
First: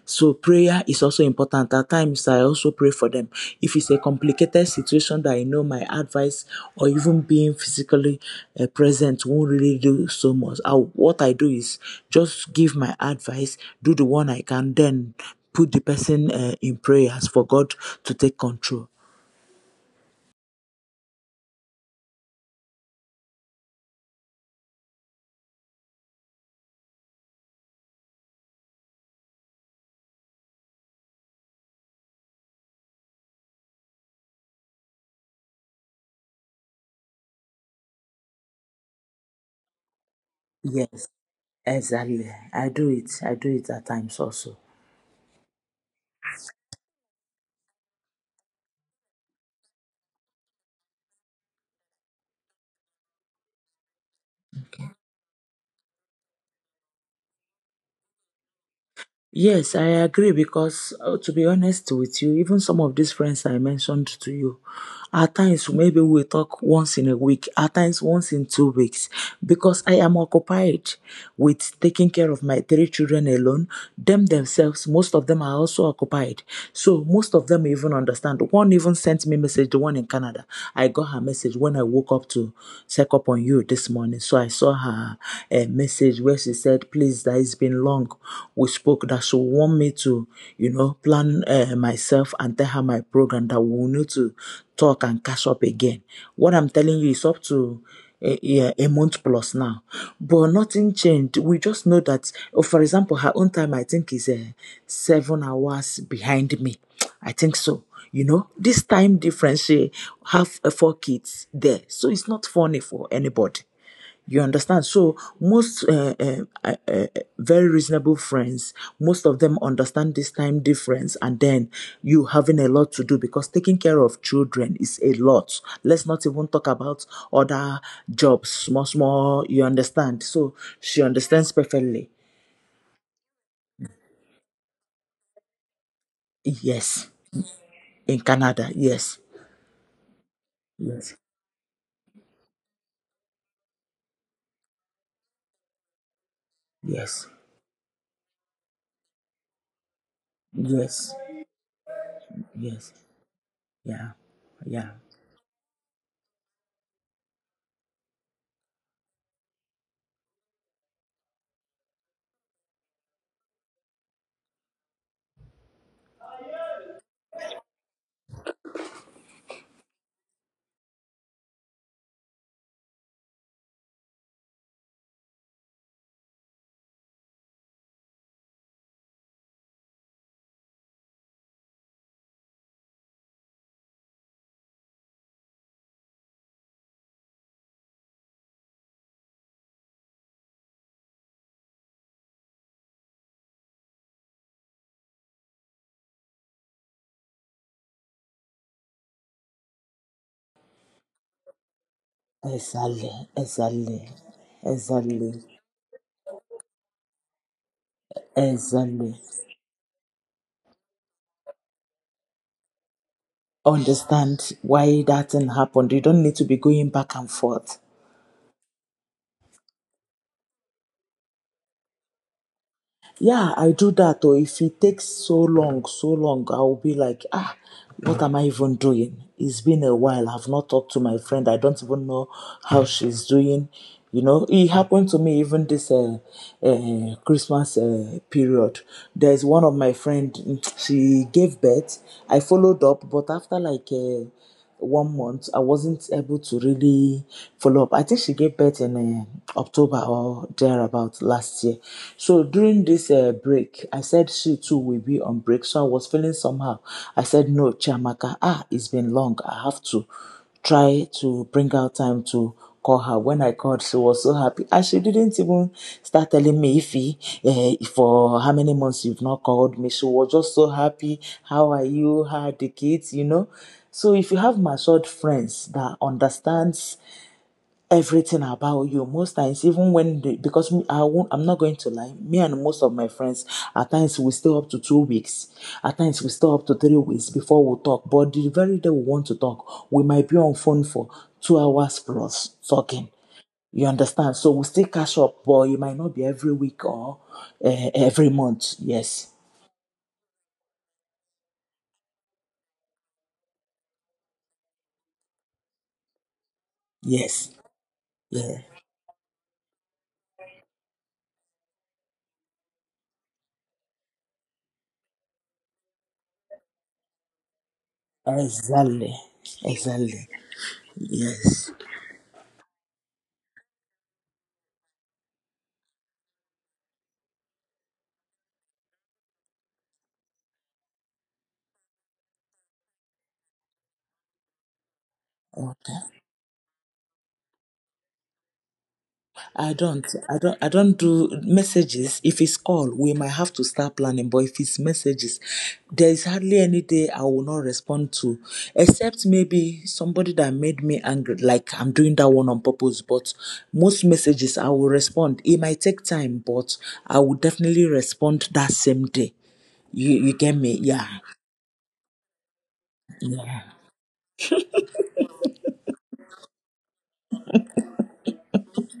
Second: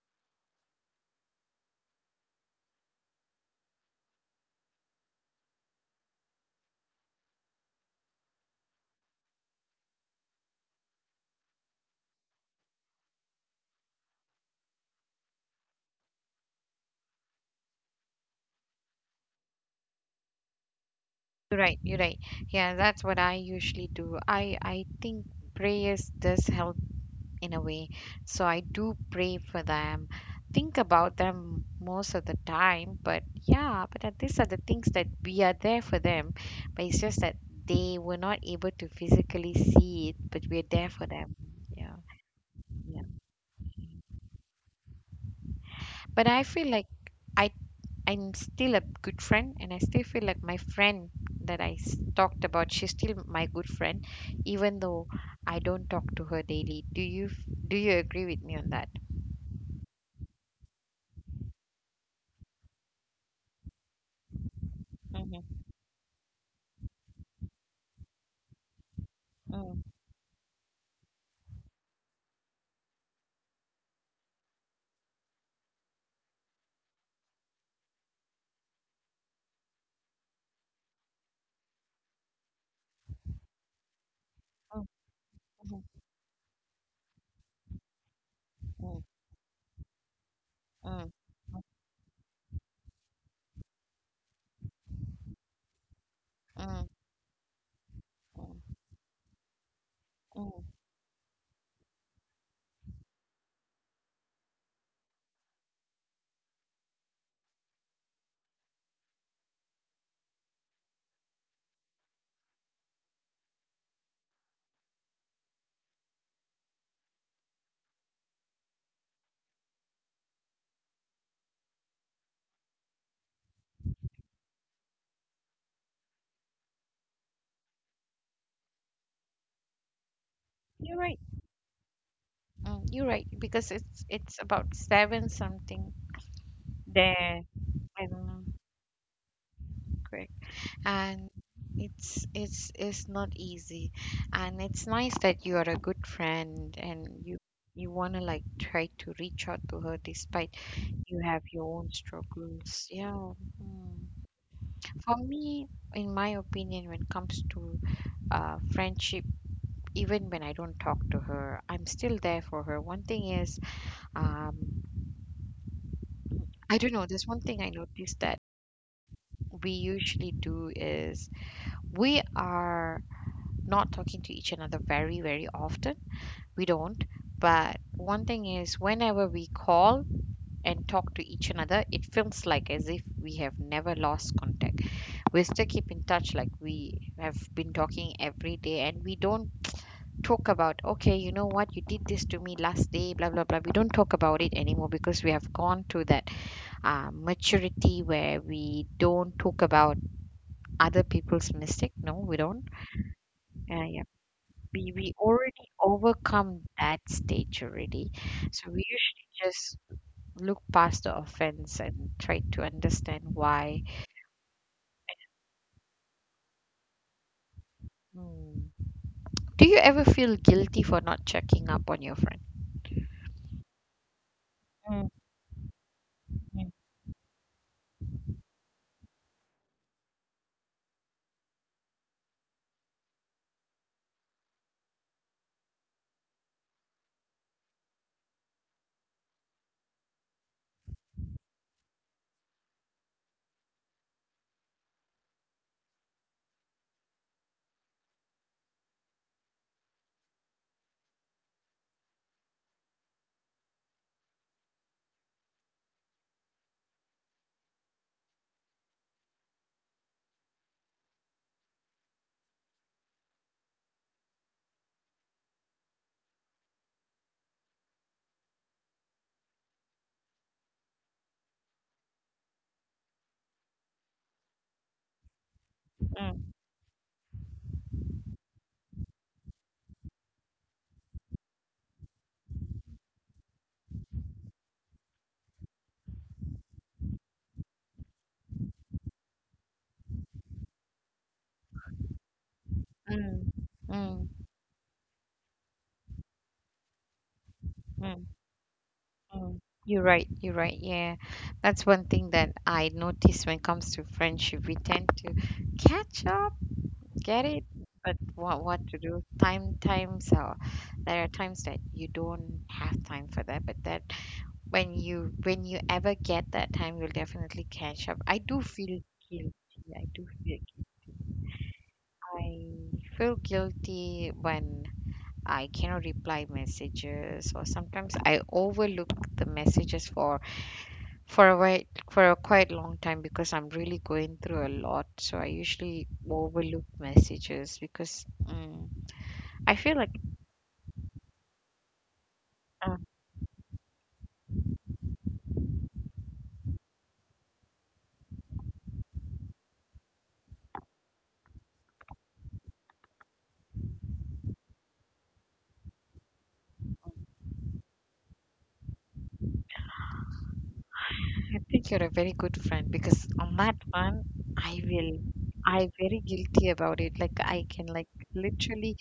So prayer is also important. At times I also pray for them. If it's a complicated situation that I know my advice or even being physically present won't really do so much, I, what I do is just give my advice, do the one I can, then put the person in prayers for God to take control. You're right, you're right. Yeah, that's what I usually do. I think prayers does help in a way. So I do pray for them, think about them most of the time. But yeah, but these are the things that we are there for them. But it's just that they were not able to physically see it, but we're there Yes, for them. Yeah. exactly. I do Yeah. it. I do it at times also. But I feel like I I'm still a good friend and I still feel like my friend that I talked about, she's still my good friend even though I don't talk to her daily. Do you agree with me on that? Yes, I agree because to be honest with you, even some of these friends I mentioned to you, at Mhm, times maybe we talk once in a week, at times once in 2 weeks, because mm, I am occupied with taking care of my three children alone. Themselves, most of them are also occupied. So most of them even understand. One even sent me message, the one in Canada. I got her message when I woke up to check up on you this morning. So I saw mm, her mhm, message where she said, please, that it's been long. We mm, spoke that she want me to, you mm, know, mm, plan myself and tell her my program that we need to talk and catch up again. What I'm mm, telling you is up to yeah, mm, a month plus now, but mm. nothing changed. We just know that, oh, for example, her own time I think is 7 hours behind me. I think so. You know, this time difference, she have four kids there, so it's not funny for anybody. You understand? So most uh, uh, very reasonable friends, most of them understand this time difference, and then you having a lot to do because taking care of children is a lot. Let's not even talk about other jobs, small, small. You understand? So she You're right. understands perfectly. You're right because it's about seven something. Yes, There. in um Canada. Yes, correct. yes, And it's not easy, and it's nice that you are a good friend and yes, you want to, like, try to reach out to her despite yes, you have your own struggles. yes. Yeah. Mm. Yeah, yeah. For me, in my opinion, when it comes to friendship, even when I don't talk to her, I'm still there for her. One thing is, um, I don't know, there's one thing I noticed that we usually do is we are not talking to each another very very often. We don't. But one thing is, whenever we call and talk to each another, it feels like as if we have never lost contact. We still keep in touch, like we have been talking every day, and we don't talk about, okay, you know what, you did this to me last day, blah, blah, blah. We don't talk about it anymore because we have gone to that maturity where we don't talk about other people's mistake. No, we don't. Exactly, Yeah. exactly, We exactly, already overcome that stage already, so we exactly. usually just look past the offense and try to understand why. Understand why that thing happened. You don't need to be going back and forth. Mm. Do you ever feel guilty for not checking up on your friend? Yeah, I do that. Or if it takes Mm, so long, so long, I mm, will be like, ah, what am I even doing? It's been a while. I've not talked to my friend. I don't even know how she's doing. You know, it happened to me even this Christmas period. There's one of my friend. She gave birth. I followed up, but after like. 1 month I wasn't able to really follow up. I think she gave birth in October or thereabout last year. So during this break, I said she too will be on break, so I was feeling somehow. I said, "No, Chiamaka, ah, it's been long, I have to try to bring out time to call her." When I called, she was so happy. And she didn't even start telling me if he, eh, for how many months you've not called me. She was just so happy. How are you? How are the kids? You know. So if you have matured friends that mm, understands everything about you most times, even when the, because I won't, I'm not going to lie, me and most of my friends, at times we stay up to 2 weeks, at times we stay up to 3 weeks before we'll talk. But the very day we want to talk, we might be on phone for 2 hours plus talking, mm, you mm, understand? So we'll still catch up, but it might not be every week or mm, every month. Yes, mm. You're right. You're right. Yeah, that's one thing that I notice when it comes to friendship. We tend to catch up, get yes, it, but yeah, what to do? Time, time. So there are times that you don't have time for that, but that when you ever get that time, you'll definitely catch up. I do feel exactly, guilty. I exactly, do feel, yes. I feel guilty when I cannot reply messages, or sometimes I overlook the messages for a while, for a quite long time because I'm really going through a lot. So I usually Okay. overlook messages because I I feel don't. like, I don't. I don't do messages. If it's call, Uh, we might have to start planning. But if it's messages, there is hardly any day I will not respond to, except maybe somebody that made me angry. Like I'm doing that one on purpose. But most messages I will respond. It might take time, but I will definitely respond that same day. You get me? Yeah. I think you're a very good friend because on Yeah. that one, I will, I'm very guilty about it. Like I can, like, literally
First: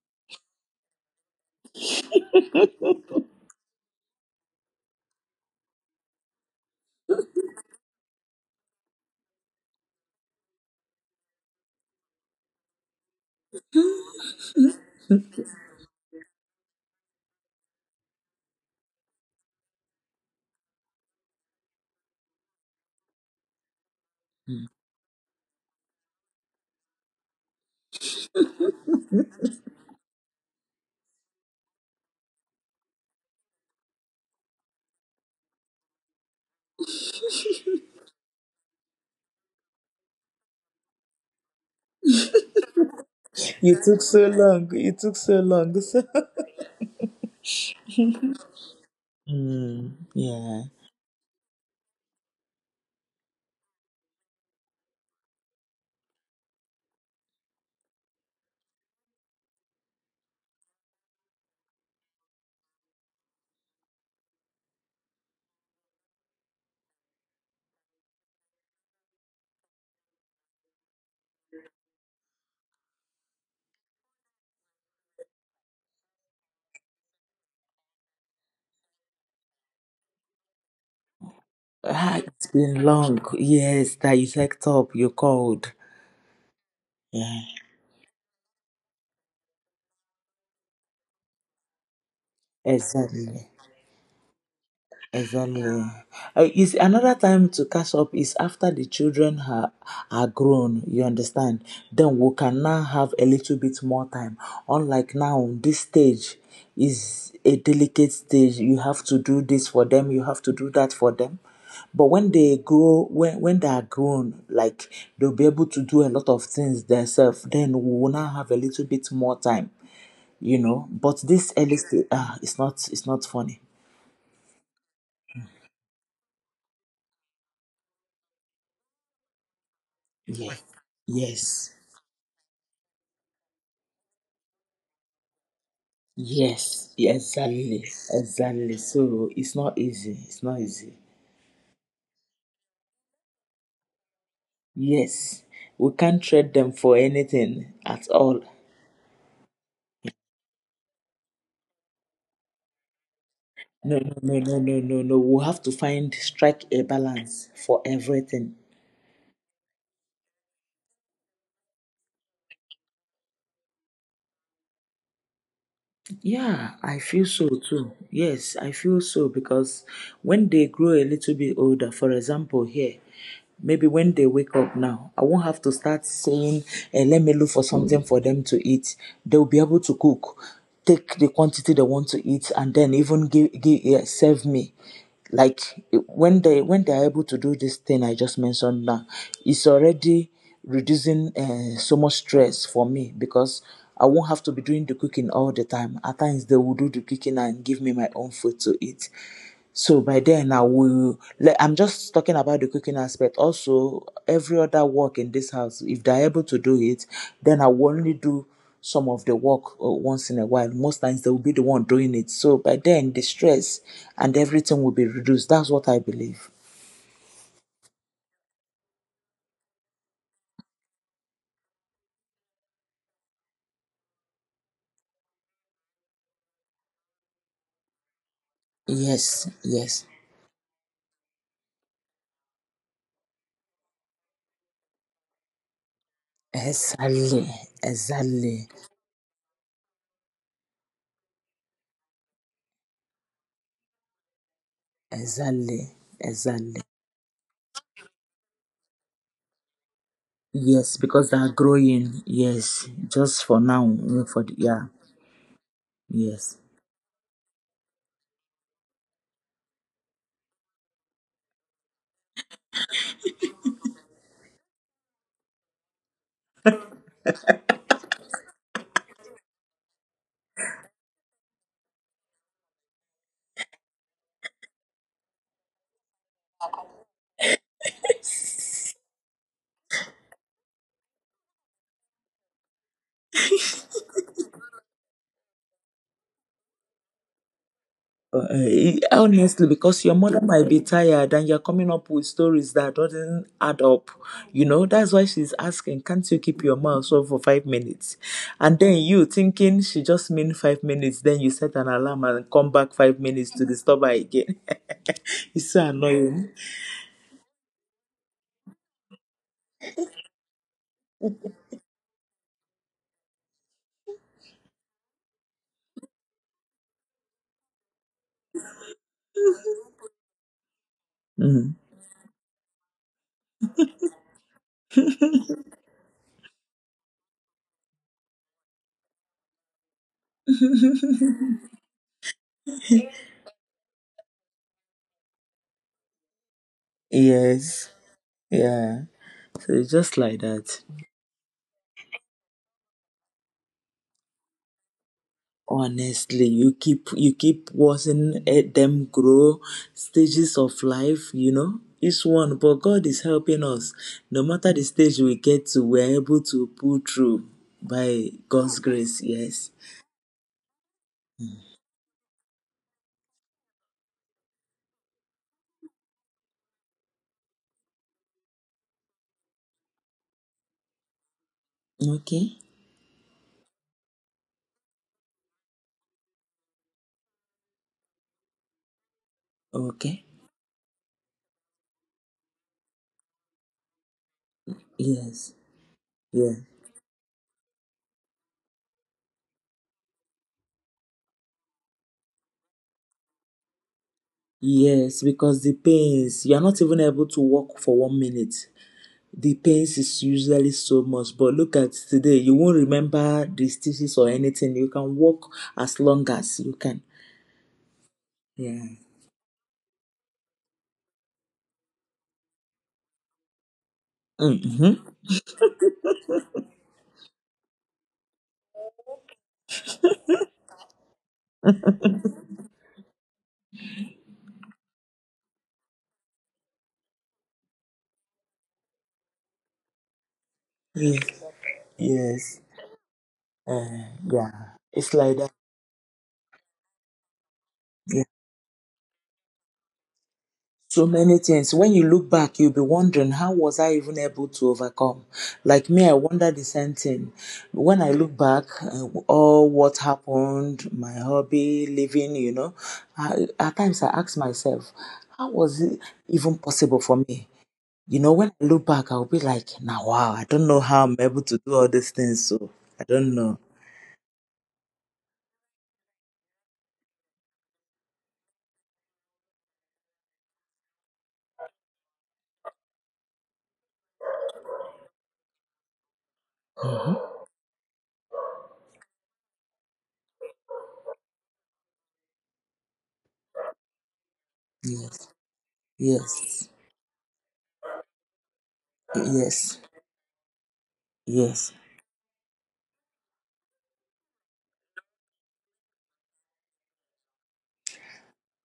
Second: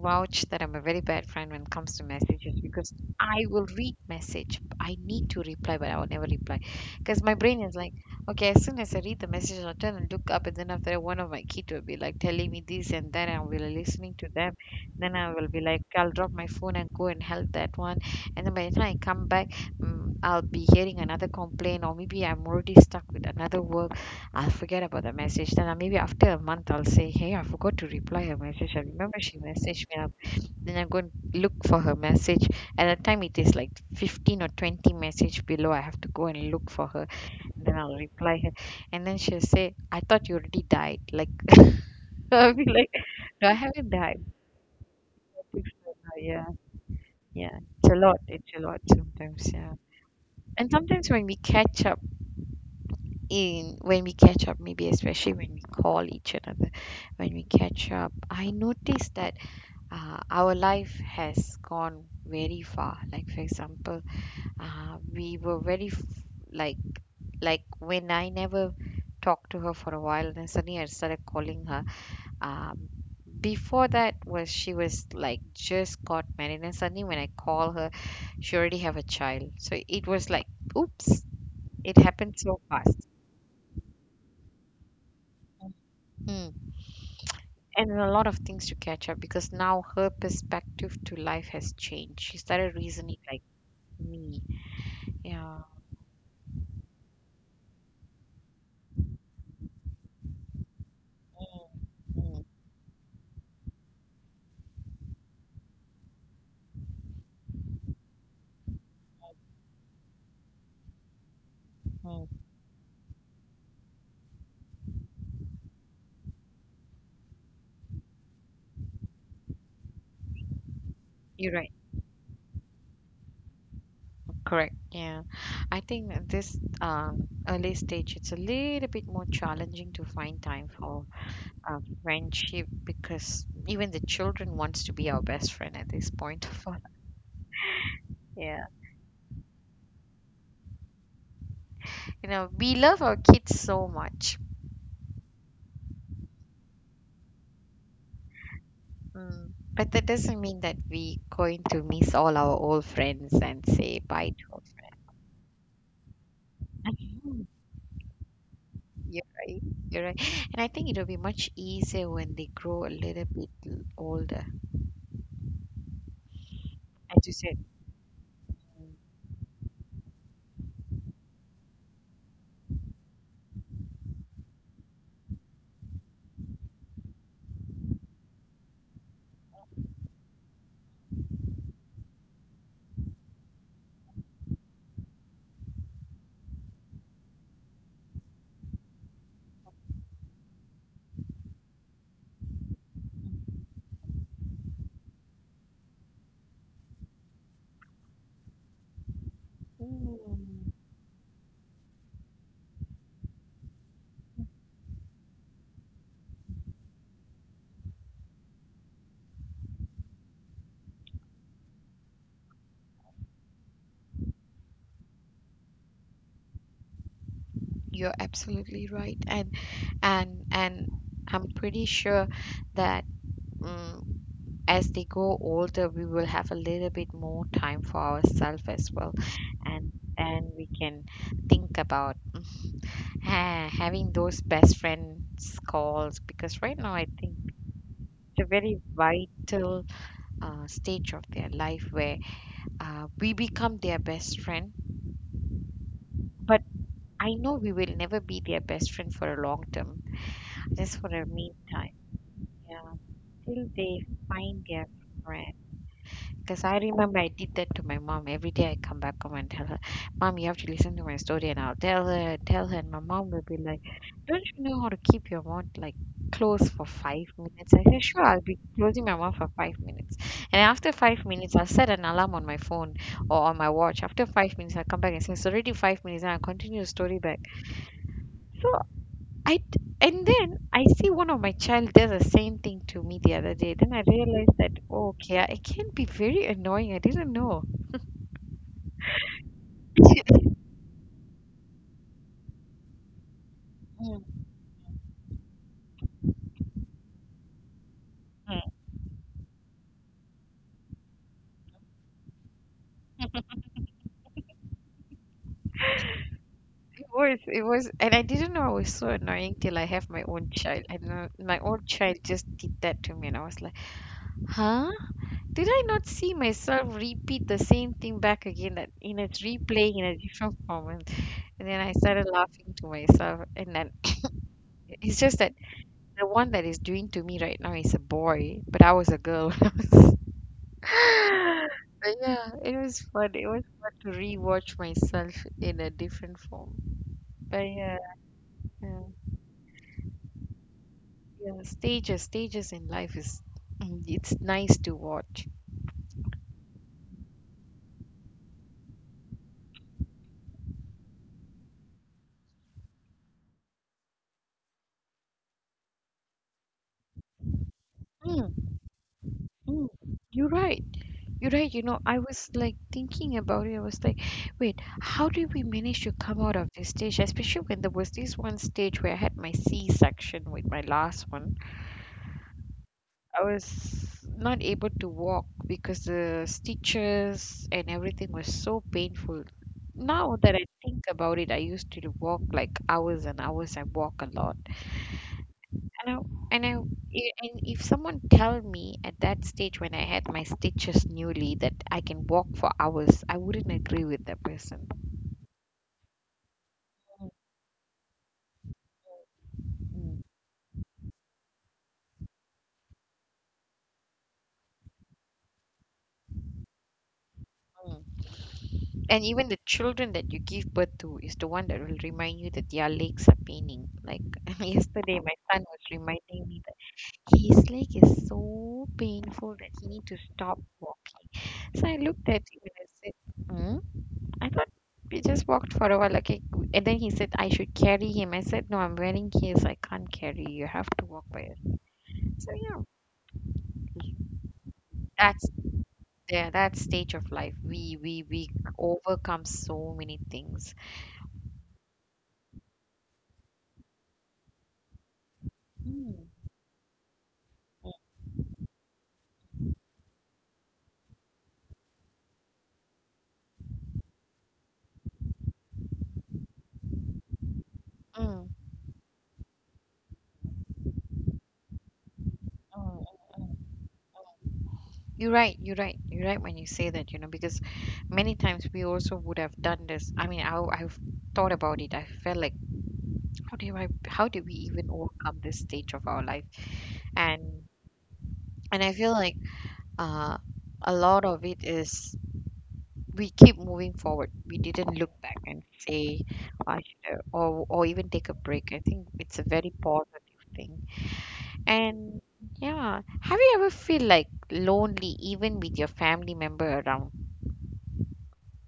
vouch that I'm a very bad friend when it comes to messages because I will read message. I need to reply, but I will never reply because my brain is like, okay, as soon as I read the message, I'll turn and look up, and then after that, one of my kids will be like telling me this and that, and I will be listening to them. Then I will be like, I'll drop my phone and go and help that one, and then by the time I come back, I'll be hearing another complaint, or maybe I'm already stuck with another work. I'll forget about the message. Then maybe after a month, I'll say, hey, I forgot to reply her message. I remember she messaged me. I Then I'm going to look for her message. At that time, it is like 15 or 20 message below. I have to go and look for her. Then I'll reply her. And then she'll say, I thought you already died. Like, I'll be like, no, I You haven't took died. so long. It took so But it's, long. So. yeah, yeah. It's a lot. It's a lot sometimes. Yeah. Mm, yeah. And sometimes when we catch up, maybe especially when we call each another, when we catch up, I notice that our life has gone very far. Like, for example, we were very f- like like when I never talked to her for a while, then suddenly I started calling her. um, Before that was, she was like just got married, and suddenly when I call her, she already have a child. So it was like, oops, it Ah, happened it's so been fast. long. Yes, that you checked up, you called. Hmm. Yeah, And a lot of things to catch up because now her perspective to life has changed. She started reasoning like exactly. me. Yeah. Exactly. Is another time to catch up is after the children are grown, you Mm, understand? Then we mm, can now have a little bit more time. Unlike now, this stage is a delicate stage. You have to do this for them, you have to do that for them. But mm. when they grow, when they are grown, like they'll be able to do a lot of things themselves, then we will now have a little bit more time, you know? But You're this right. early stage, it's not funny. Correct. Yeah. I think that this early stage, it's a little bit more challenging to find Yeah. time for Yes. Friendship because even the children wants to be our best friend at this point of our life. Yes, yeah, exactly, Yeah. exactly. So it's not easy. It's not easy. You know, we love our kids so much. Yes, we can't trade them for anything at all. Mm. But that doesn't mean that we going to miss all our old friends and No, say no, bye no, no, to. no, no, no. We have to find strike a Mhm. balance for everything. You're right. You're right. And I think it'll be much easier when they grow a little bit older. Yeah, I feel As you so said. too. Yes, Mm. I feel so because when they grow a little bit older, for example, here, maybe when they wake up now, I won't have to start saying, eh, let me look for something for them to eat. They'll be able to cook, take the quantity they want to eat, and then even give eh, serve me. Like eh, when they are able to do this thing I just mentioned now, it's already reducing so much stress for me because I won't have to be doing the cooking all the time. At times, they will do the cooking and give me my own food to eat. So by then, I Mm. will. Like, I'm just talking about the cooking aspect. Also, every other work in this house, if they're able to do it, then I will only do some of the work once in a while. Most times, they will be the one doing it. So by then, the stress and everything will be reduced. That's what I believe. You're absolutely right. And and I'm pretty sure that mm as they grow older, we will have a little bit more time for ourselves as well, Yes, and yes, and we can think about Ha having those best friends calls because right now I think exactly, it's a exactly. very vital stage of their life where we become their best friend. Exactly, But exactly. I know we will never be their best friend for a long term, Yes, just for a because they are meantime. growing. Yes, Yeah, just for till now, they mm, for the, find their yeah, friend. yes. Because I remember I did that to my mom. Every day I come back home and tell her, mom, you have to listen to my story. And I'll tell her, tell her. And my mom will be like, don't you know how to keep your mouth like closed for 5 minutes? I say, sure, I'll be closing my mouth for 5 minutes. And after 5 minutes, I'll set an alarm on my phone or on my watch. After 5 minutes, I'll come back and say, it's already 5 minutes. And I'll continue the story back. So and then I see one of my child does the same thing to me the other day. Then I realized that, oh, okay, it can be very annoying. I didn't know. Honestly, because your mother Mm, might be tired and you're coming up with stories that doesn't add up, you know. That's why she's asking, "Can't you keep your mouth shut for 5 minutes?" mm. And then you thinking she just mean 5 minutes, then you set an alarm and come back 5 minutes to disturb her again. It's so annoying. It was, and I didn't know I was so annoying till I have my own child. I don't know my own child just did that to me, and I was like, huh? Did I not see myself repeat the same thing back again that in its replaying in a different format? And Mm. then I started laughing to myself, and then it's just that the one that is doing to me right now is a boy, but I was a girl. But yeah, it was fun. It was fun to rewatch myself in a different form. But Yes. yeah. Yeah, Yeah. so it's just like that. Yeah, stages, stages in life is it's nice to watch. Honestly, you keep watching eh, them grow stages of life. You know, each one, but God is helping us. No matter the stage we get to, we're able to pull through by Mm, God's grace. Yes. mm. You're right. You're right. You know, I was like thinking about it. I was like, wait, how did we manage to come out of this stage? Especially when there was this one stage where I had my C-section with my last one. Okay. I was not able to walk because the stitches and everything was so painful. Okay. Now that I think about it, I used to walk like hours and hours. I walk a lot. Yes. I know, Yeah. I know. And if someone tell me at that stage when I had my stitches newly that I can walk for hours, I wouldn't agree with that person. Yes, because the pains you are not even able Mm, to walk for 1 minute. The pains mm, is usually so much, but look at today, you won't remember the stitches or anything. You can walk as long as you can. mm. Yeah. And even the children that you give birth to is the one that will remind you that their legs are paining. Like Mm-hmm. yesterday, my son was reminding me that his leg is so painful that he need to stop walking. So I looked at him and I said, "Hmm? I thought we just walked for a while. Like, and then he said I should carry him. I said, no, I'm wearing heels. I can't carry. You have to walk Yes, by it. yes, So yeah, uh, yeah, it's like that's, that. yeah, that stage of life. We we Yeah. we overcome so many things. So many things. When you look back, you'll be wondering, how was I even able to overcome? Like me, Mm, I wonder the same thing. When I look back, all what happened, my hobby, living, you know, I, at times I ask myself, how was it even possible for me? You know, mm, when I look back, I'll be like, now, wow, I don't know how I'm able to do all these things. So mm, I don't mm. know. You're right. You're right. You're right when you say that. You know, because many times we also would have done this. I mean, I I've thought about it. I felt like, how do we even overcome this stage of our life? And and I feel like uh, a lot of it is, we keep moving forward. We didn't look Yes, back and say, yes, I should, or even take a break. I think it's a very yes, positive thing. yes. And yeah, have you ever feel like lonely even with your family member around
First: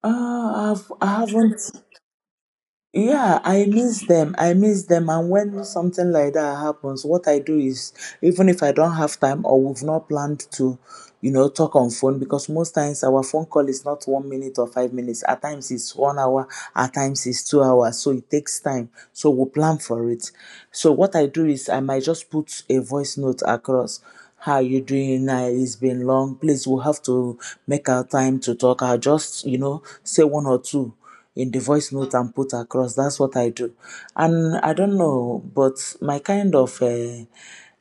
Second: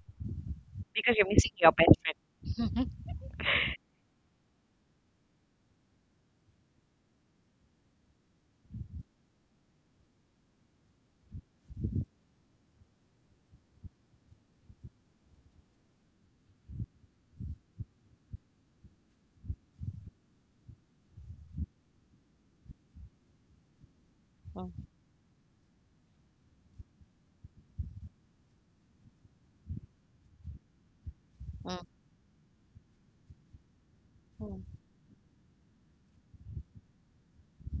Because I you're missing haven't. your best friend? Yeah, I miss them. I miss them. And when something like that happens, what I do is, even if I don't have time or we've not planned to, you know, talk on phone, because most times our phone call is not 1 minute or 5 minutes. At times it's 1 hour, at times it's 2 hours. So it takes time. So we plan for it. So what I do is, I might just put a voice note across. How you doing? It's been long. Please, we'll have to make our time to talk. I'll just, you know, say one or two in the Mm, voice note and put across. That's what I do. And mm, I don't know, but my kind of uh,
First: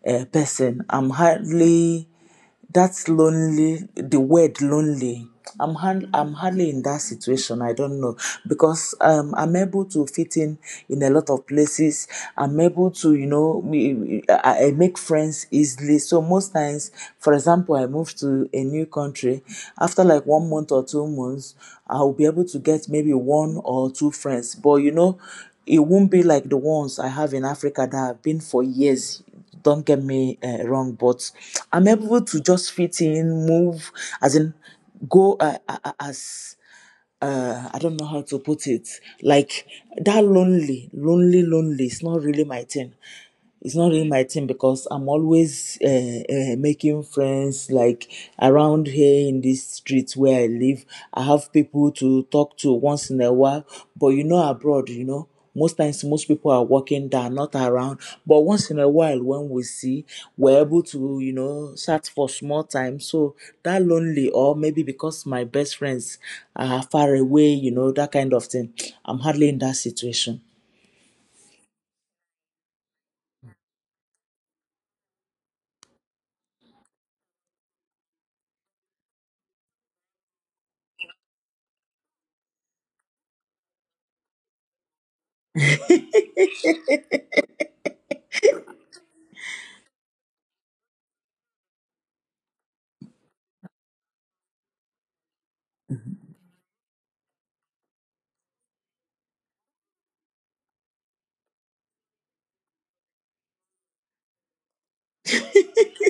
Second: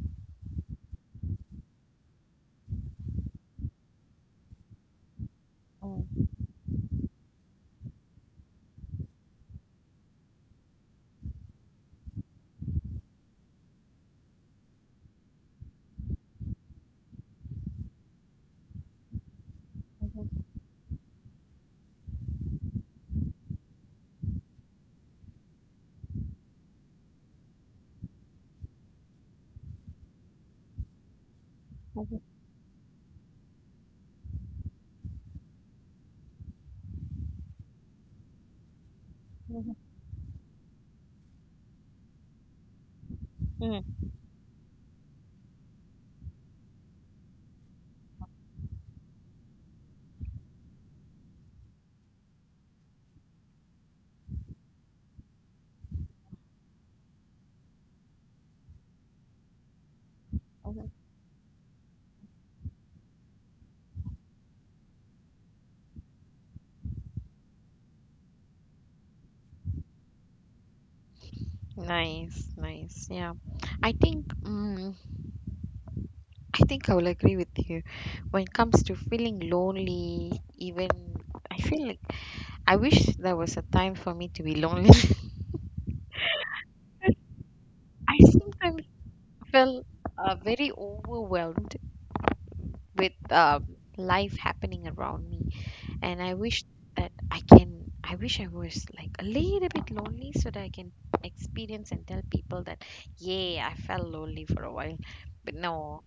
uh, person, I'm hardly that's lonely, the word lonely. Mm, I'm hardly in that situation. I don't know because I'm able to fit in a lot of places. I'm able to, you know, I make friends easily. So most times, for example, I move to a new country. After mm, like mhm, 1 month or 2 months, I'll be able to get maybe one or two friends. But you know, it won't be like the ones I have in Africa that have been for years. Don't get me wrong, but I'm mhm, able to just fit in, move, as in go as I don't know how to put it. Like mhm, that lonely, lonely, lonely. It's not really my thing it's mm, not really my thing because I'm always making friends like around here in this street where I live. I have people to talk to once in a while, but you know, abroad, you know, most times most people are working, they are not around. But once in a while, when we see, we're able mhm. to, you know, chat for small time. So that lonely, or maybe because my best friends are far away, you know, that kind of thing. I'm hardly in that situation. Nice, nice. Yeah, I think, I think I will agree with you. When it comes to feeling lonely, even I feel like I wish there was a time for me to be lonely. I sometimes feel very overwhelmed with life happening around me, and I wish that I can. I wish I was like a little bit lonely so that I can experience and tell people that, yeah, I felt lonely for a while. But no,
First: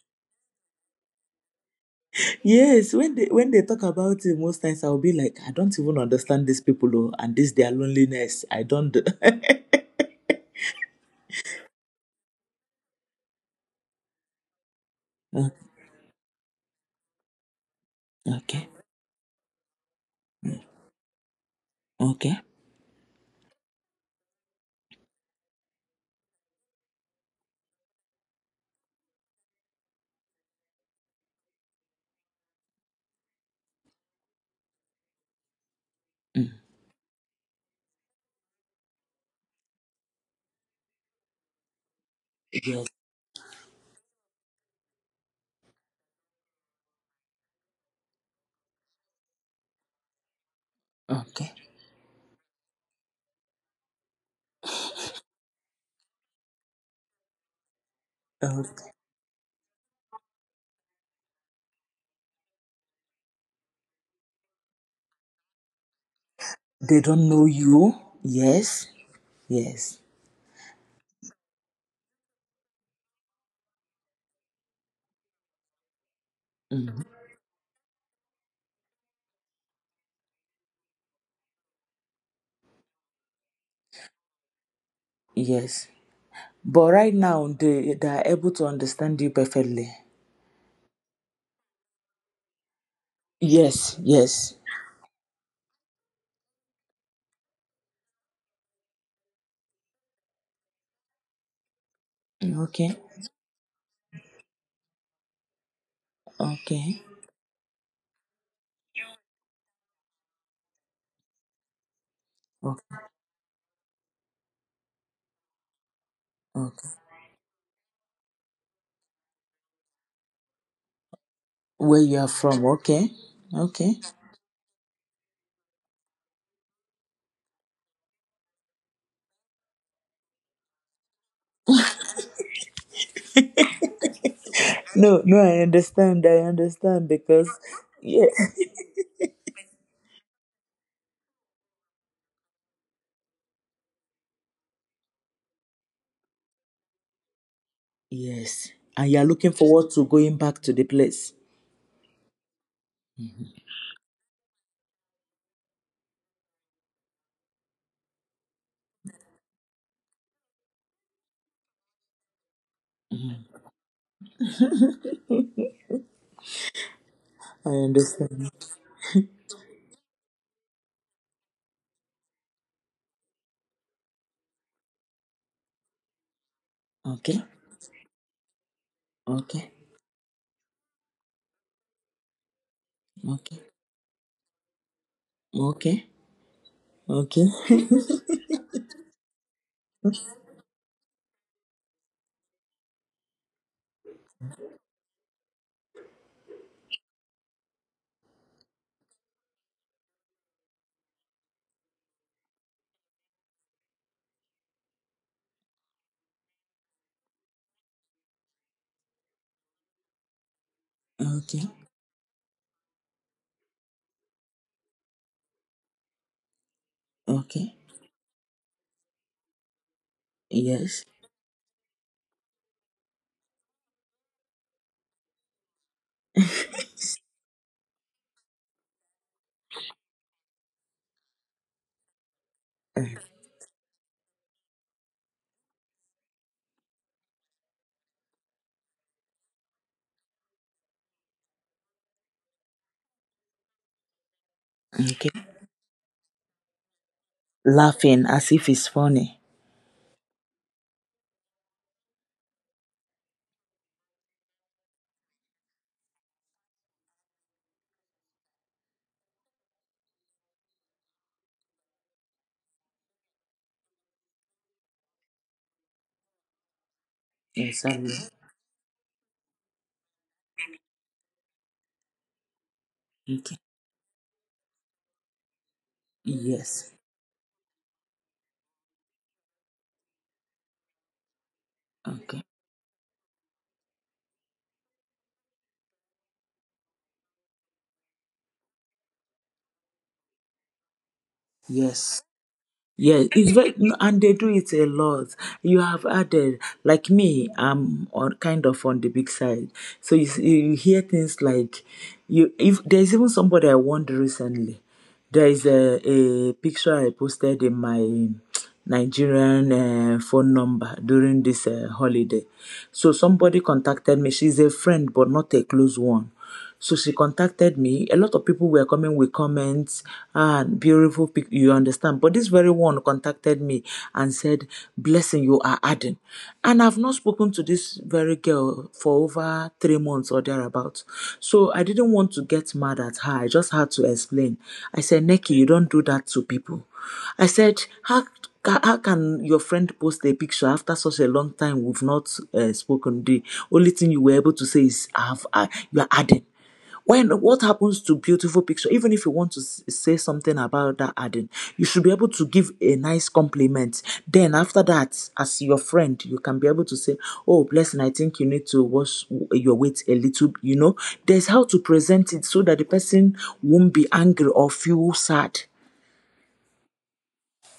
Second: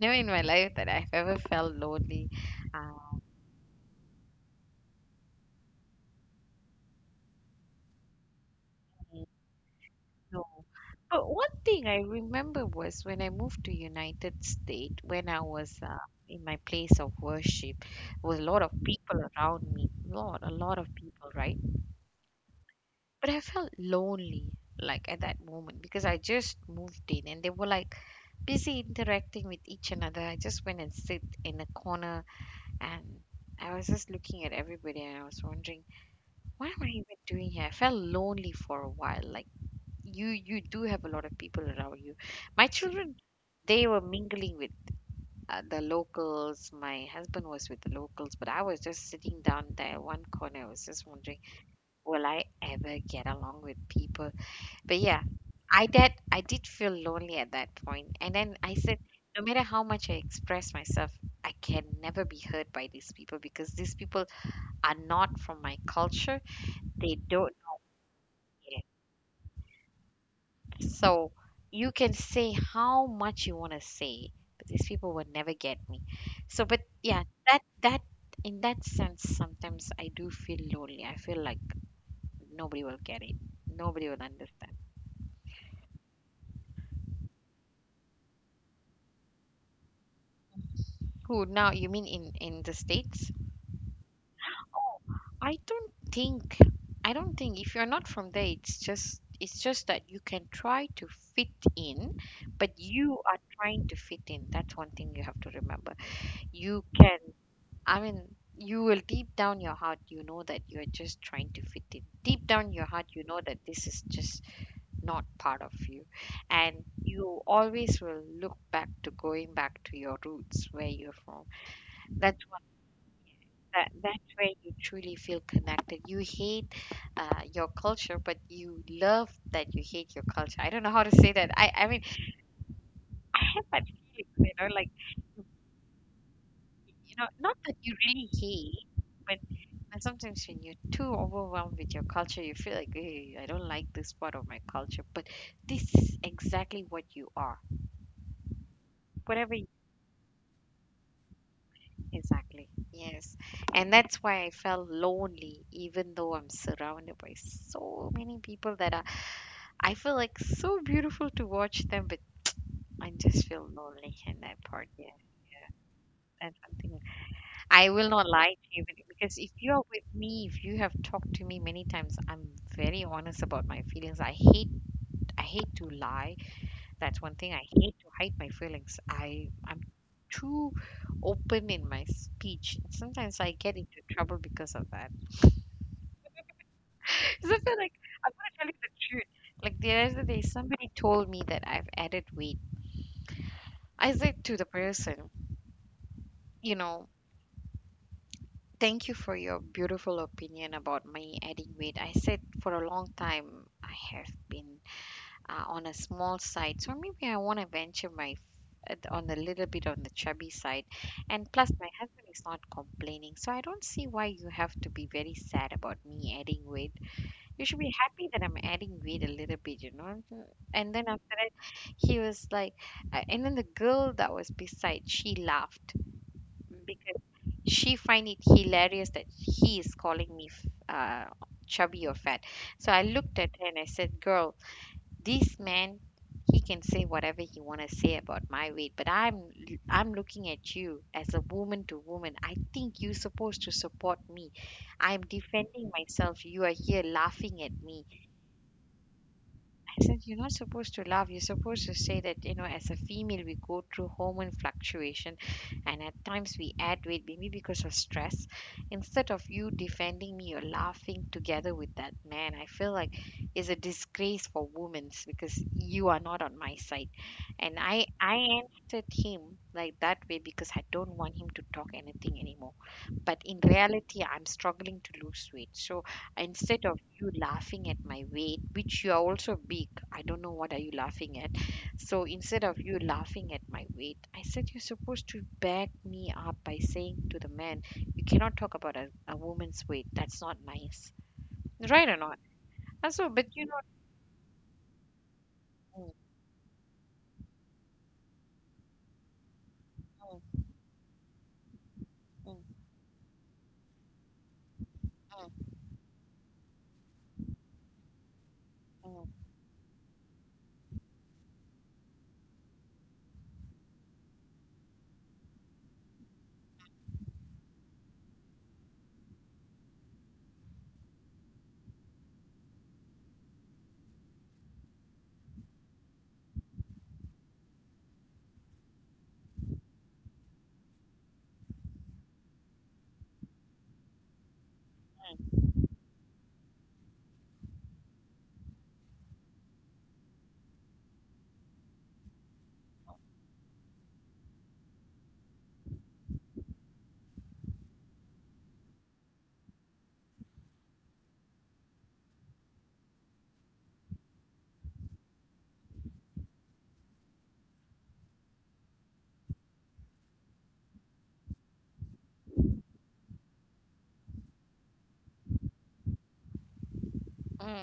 never in my life that I've ever felt lonely. Yes, when Um, they when they talk about it, most times I'll be like, I don't even understand these people oh, and this their loneliness. I don't. No. But one thing I remember was when I moved to United States, when I Uh, was in my place of worship, there was a lot okay, of people around me, lot, a lot of people, right? okay, But I felt lonely, like at that moment, because I just moved in and they were like busy interacting with each another. I just went and sit in a corner and I was just looking at everybody and I was wondering, what mm, am I even doing here? I felt lonely for a while, like you do have a lot of people around you. My yes, children, they were mingling with the locals. My husband was with the locals, but I was just sitting down there in one corner. I was just wondering, okay. will I ever get along with people? But yeah, I did feel lonely at that point, and then Uh, I said, no matter how much I express myself, I can never be heard by these people, because these people are not from my culture. they They don't know don't. you. Yes, yes, So you can say how much you want to say, but these people would never get me. So, but mm, yeah, that, in that sense, sometimes I do feel lonely. I feel like nobody will get it. Nobody will understand. yes. But right now, they are able to understand you perfectly. Who now? You mean in the States? Yes, yes. Oh, I don't think. I don't think if you're not from there, it's just that you can try to fit in, Mm, but okay, you are trying to fit in. That's one thing you have to remember. You okay, can, I mean, you will, deep down your heart, you know that you're just trying to fit in. Deep down your okay, heart, you know that this is just not part of you. And okay. you always will look back to going back to your roots where you're from. Where you are That's what, from? Okay, that, okay. that's where you truly feel connected. You hate your culture, but you love that you hate your culture. I don't know how to say that. I mean, I have that feeling, you know, like, No, no, I understand. I understand you know, because, not that you yeah. really hate. But. And sometimes when you're too overwhelmed with your culture, you feel like, hey, I don't like this part of my culture. But this is exactly what you are. Yes. And you are looking Whatever you, forward to going back to the place. exactly. Yes. And that's why I felt lonely, even though I'm surrounded by so many people that are, I feel like so beautiful to watch them, but I just Mhm. feel lonely in that part. Yeah. Yeah. That's something I I will not understand. lie to you but- because if you are with me, if you have talked to me many times, I'm very honest about my feelings. I hate to lie. That's one Okay. thing. I hate to hide my feelings. I Okay. I'm too open in my speech. Sometimes I Okay. get into trouble because of that. Okay. Okay. Because I feel like I'm gonna tell you the truth. Like the other day, somebody told me that I've added weight. I said to the person, you know, thank you for your beautiful opinion about me adding weight. I said, for a long time I have been on a small side. So maybe I want to venture my f- at- on a little bit on the chubby side. And Okay. plus, my husband is not complaining, so I don't see why you have to be very sad about me adding weight. You Okay. should be happy that I'm adding weight a little bit, you know. And Yes. then after that, he was like, and then the girl that was beside, she laughed because she find it hilarious that he is calling me f- uh, chubby or fat. So I Uh, looked at her and I said, "Girl." This man, he can say whatever he want to say about my weight, but I'm looking at you as a woman to woman. I think you're supposed to support me. I'm Okay. defending myself, you are here laughing at me. Laughing as if it's funny. I said, you're not supposed to laugh. You're supposed to say that, you know, as a female, we go through hormone fluctuation, and at times we add weight, maybe because of stress. Instead of you defending me, you're laughing together with that man. I feel like it's a disgrace for women because you are not on my side. And Yes. I I, will. I answered him like that way because I don't want him to talk anything anymore. But Okay. in reality, I'm struggling to lose weight. So instead Yes. of you laughing at my weight, which you are also big, I don't know what are you laughing at. So Okay. instead of you laughing at my weight, I said you're supposed to back me up by saying to the man, you cannot talk about a woman's weight, that's not nice, right or Yes. not? Yeah, Also, but it's you very, no, and they do it a lot. You have know. added, like me, I'm on kind of on the big side. So you, you hear things like, Mm, mm, you mm, if there's even somebody I warned recently. There is a picture I posted in my mm, Nigerian phone number during this holiday. So somebody contacted me. She's a friend, but not a close one. So she contacted me. A lot of people were coming with comments and beautiful you understand. But this very one contacted me and said, Blessing, you are adding. And I've not spoken to this very girl for over 3 months or thereabouts. So I didn't want to get mad at her. I just had to explain. I said, Neki, mm, you don't do that to people. I said, How can your friend post a picture after such a long time we've not spoken? The only thing you were able to say is, "I have, I, you are adding." When what happens to beautiful picture? Even if you want to say something about that adding, you should be able to give a nice compliment. Then after that, as your friend, you can be able to say, "Oh, blessing, I think you need to wash your weight a little." You know, there's how to present it so that the person won't be angry or feel sad. mm, mm.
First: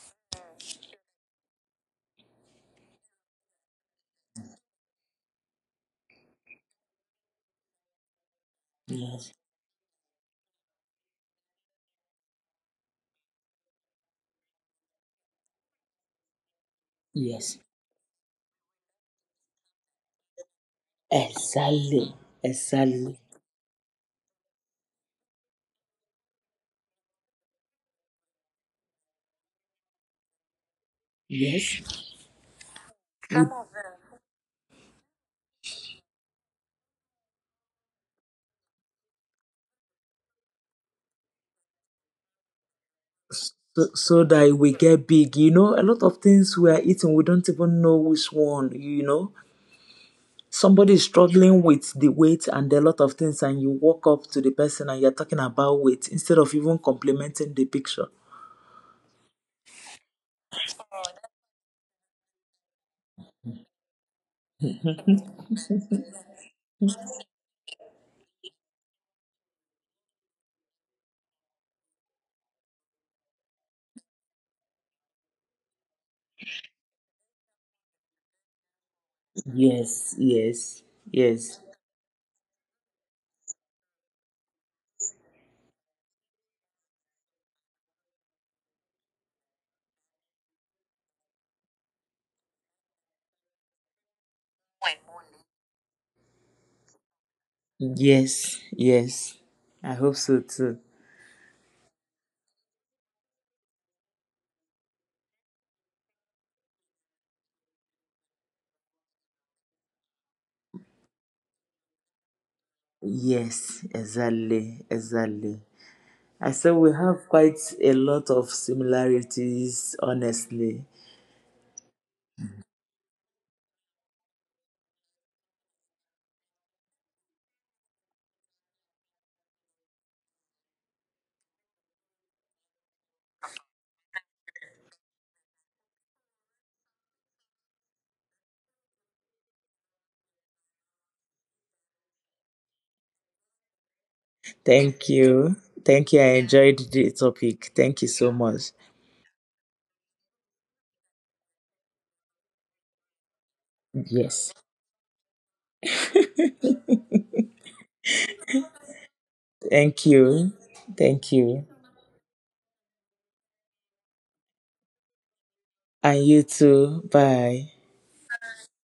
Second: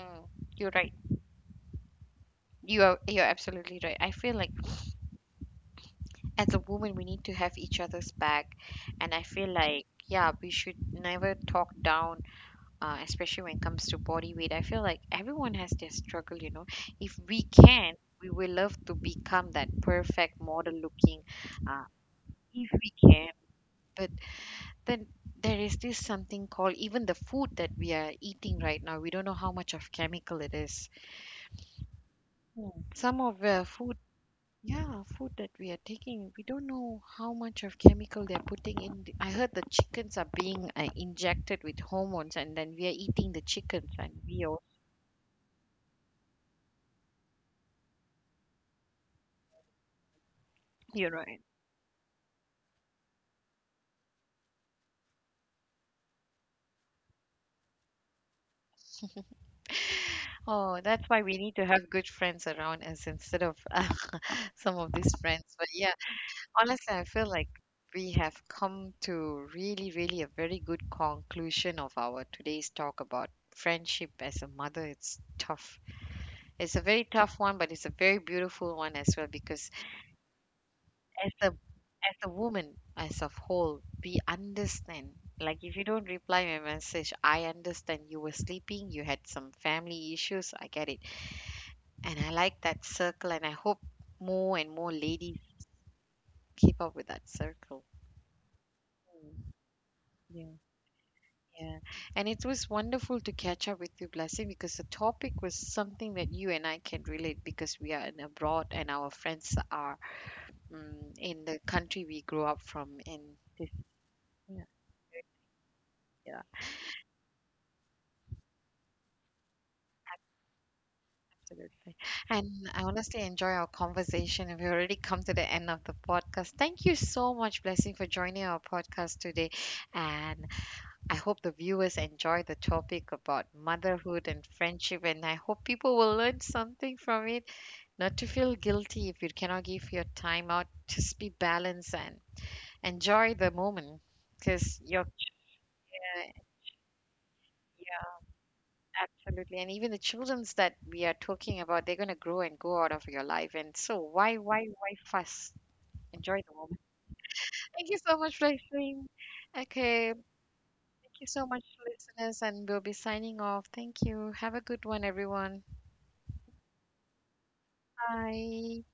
You're right. You are, you're absolutely right. I feel like as a woman, we need to have each other's back. And I feel like, yeah, we should never talk down, especially when it comes to body weight. I feel like everyone has their struggle, you know. If we Yes. can, we will love to become that perfect model looking, uh, Exactly, if we exactly. can. But then there is this something called, even the food that we are eating right now, we don't know how much of chemical it is. Yes. Hmm. Some of the food, yeah, food that we are taking, we don't know how much of chemical they're putting in. I heard the chickens are being injected with hormones, and then we are eating the So, chickens, and so we that all, we get big. You know, a lot of things we are eating, we don't even know which one, you know. Somebody is you know. struggling with the weight and a lot of things, and you walk up to the person and you're talking about weight instead of even complimenting the picture. Oh, that's why we need to have good friends around us instead of some of these friends. But yeah, honestly, I feel like we have come to really, really a very good conclusion of our today's talk about friendship as a mother. It's tough. It's a very tough one, but it's a very beautiful one as well because Yes, yes, as a, yes, as a woman as a whole, we understand. Like if you don't reply my message, I understand you were sleeping, you had some family issues, I get it. And I like that circle, and I hope more and more ladies keep up with that circle. yes, yes. Mm. I hope so Yeah. too. Yeah. And it was wonderful to catch up with you, Blessing, because the topic was something that you and I can relate, because we are in abroad and our friends are in the country we grew up from in this. Yes, Yeah, exactly, exactly. yeah, I say we have quite a lot of similarities, honestly. absolutely. And I honestly enjoy our conversation. And we've already come to the end of the podcast. Thank you so much, Blessing, for joining our podcast today. And I hope the viewers enjoy the topic about motherhood and friendship, and I hope people will learn something from it. Not to feel guilty if you cannot give your time out, just be balanced and enjoy the moment because you're Thank you. Thank you. gonna, I enjoyed the topic. Thank you yeah, so much. absolutely. And even the children's that we are talking about, they're going to grow and go out of your life. And so, Yes. Why fuss? Enjoy the moment. Thank you so much for listening. Thank Okay. Thank you. you Thank so much, you. listeners, and we'll be signing off. Thank you. Have a good one, everyone. And you too. Bye. Bye.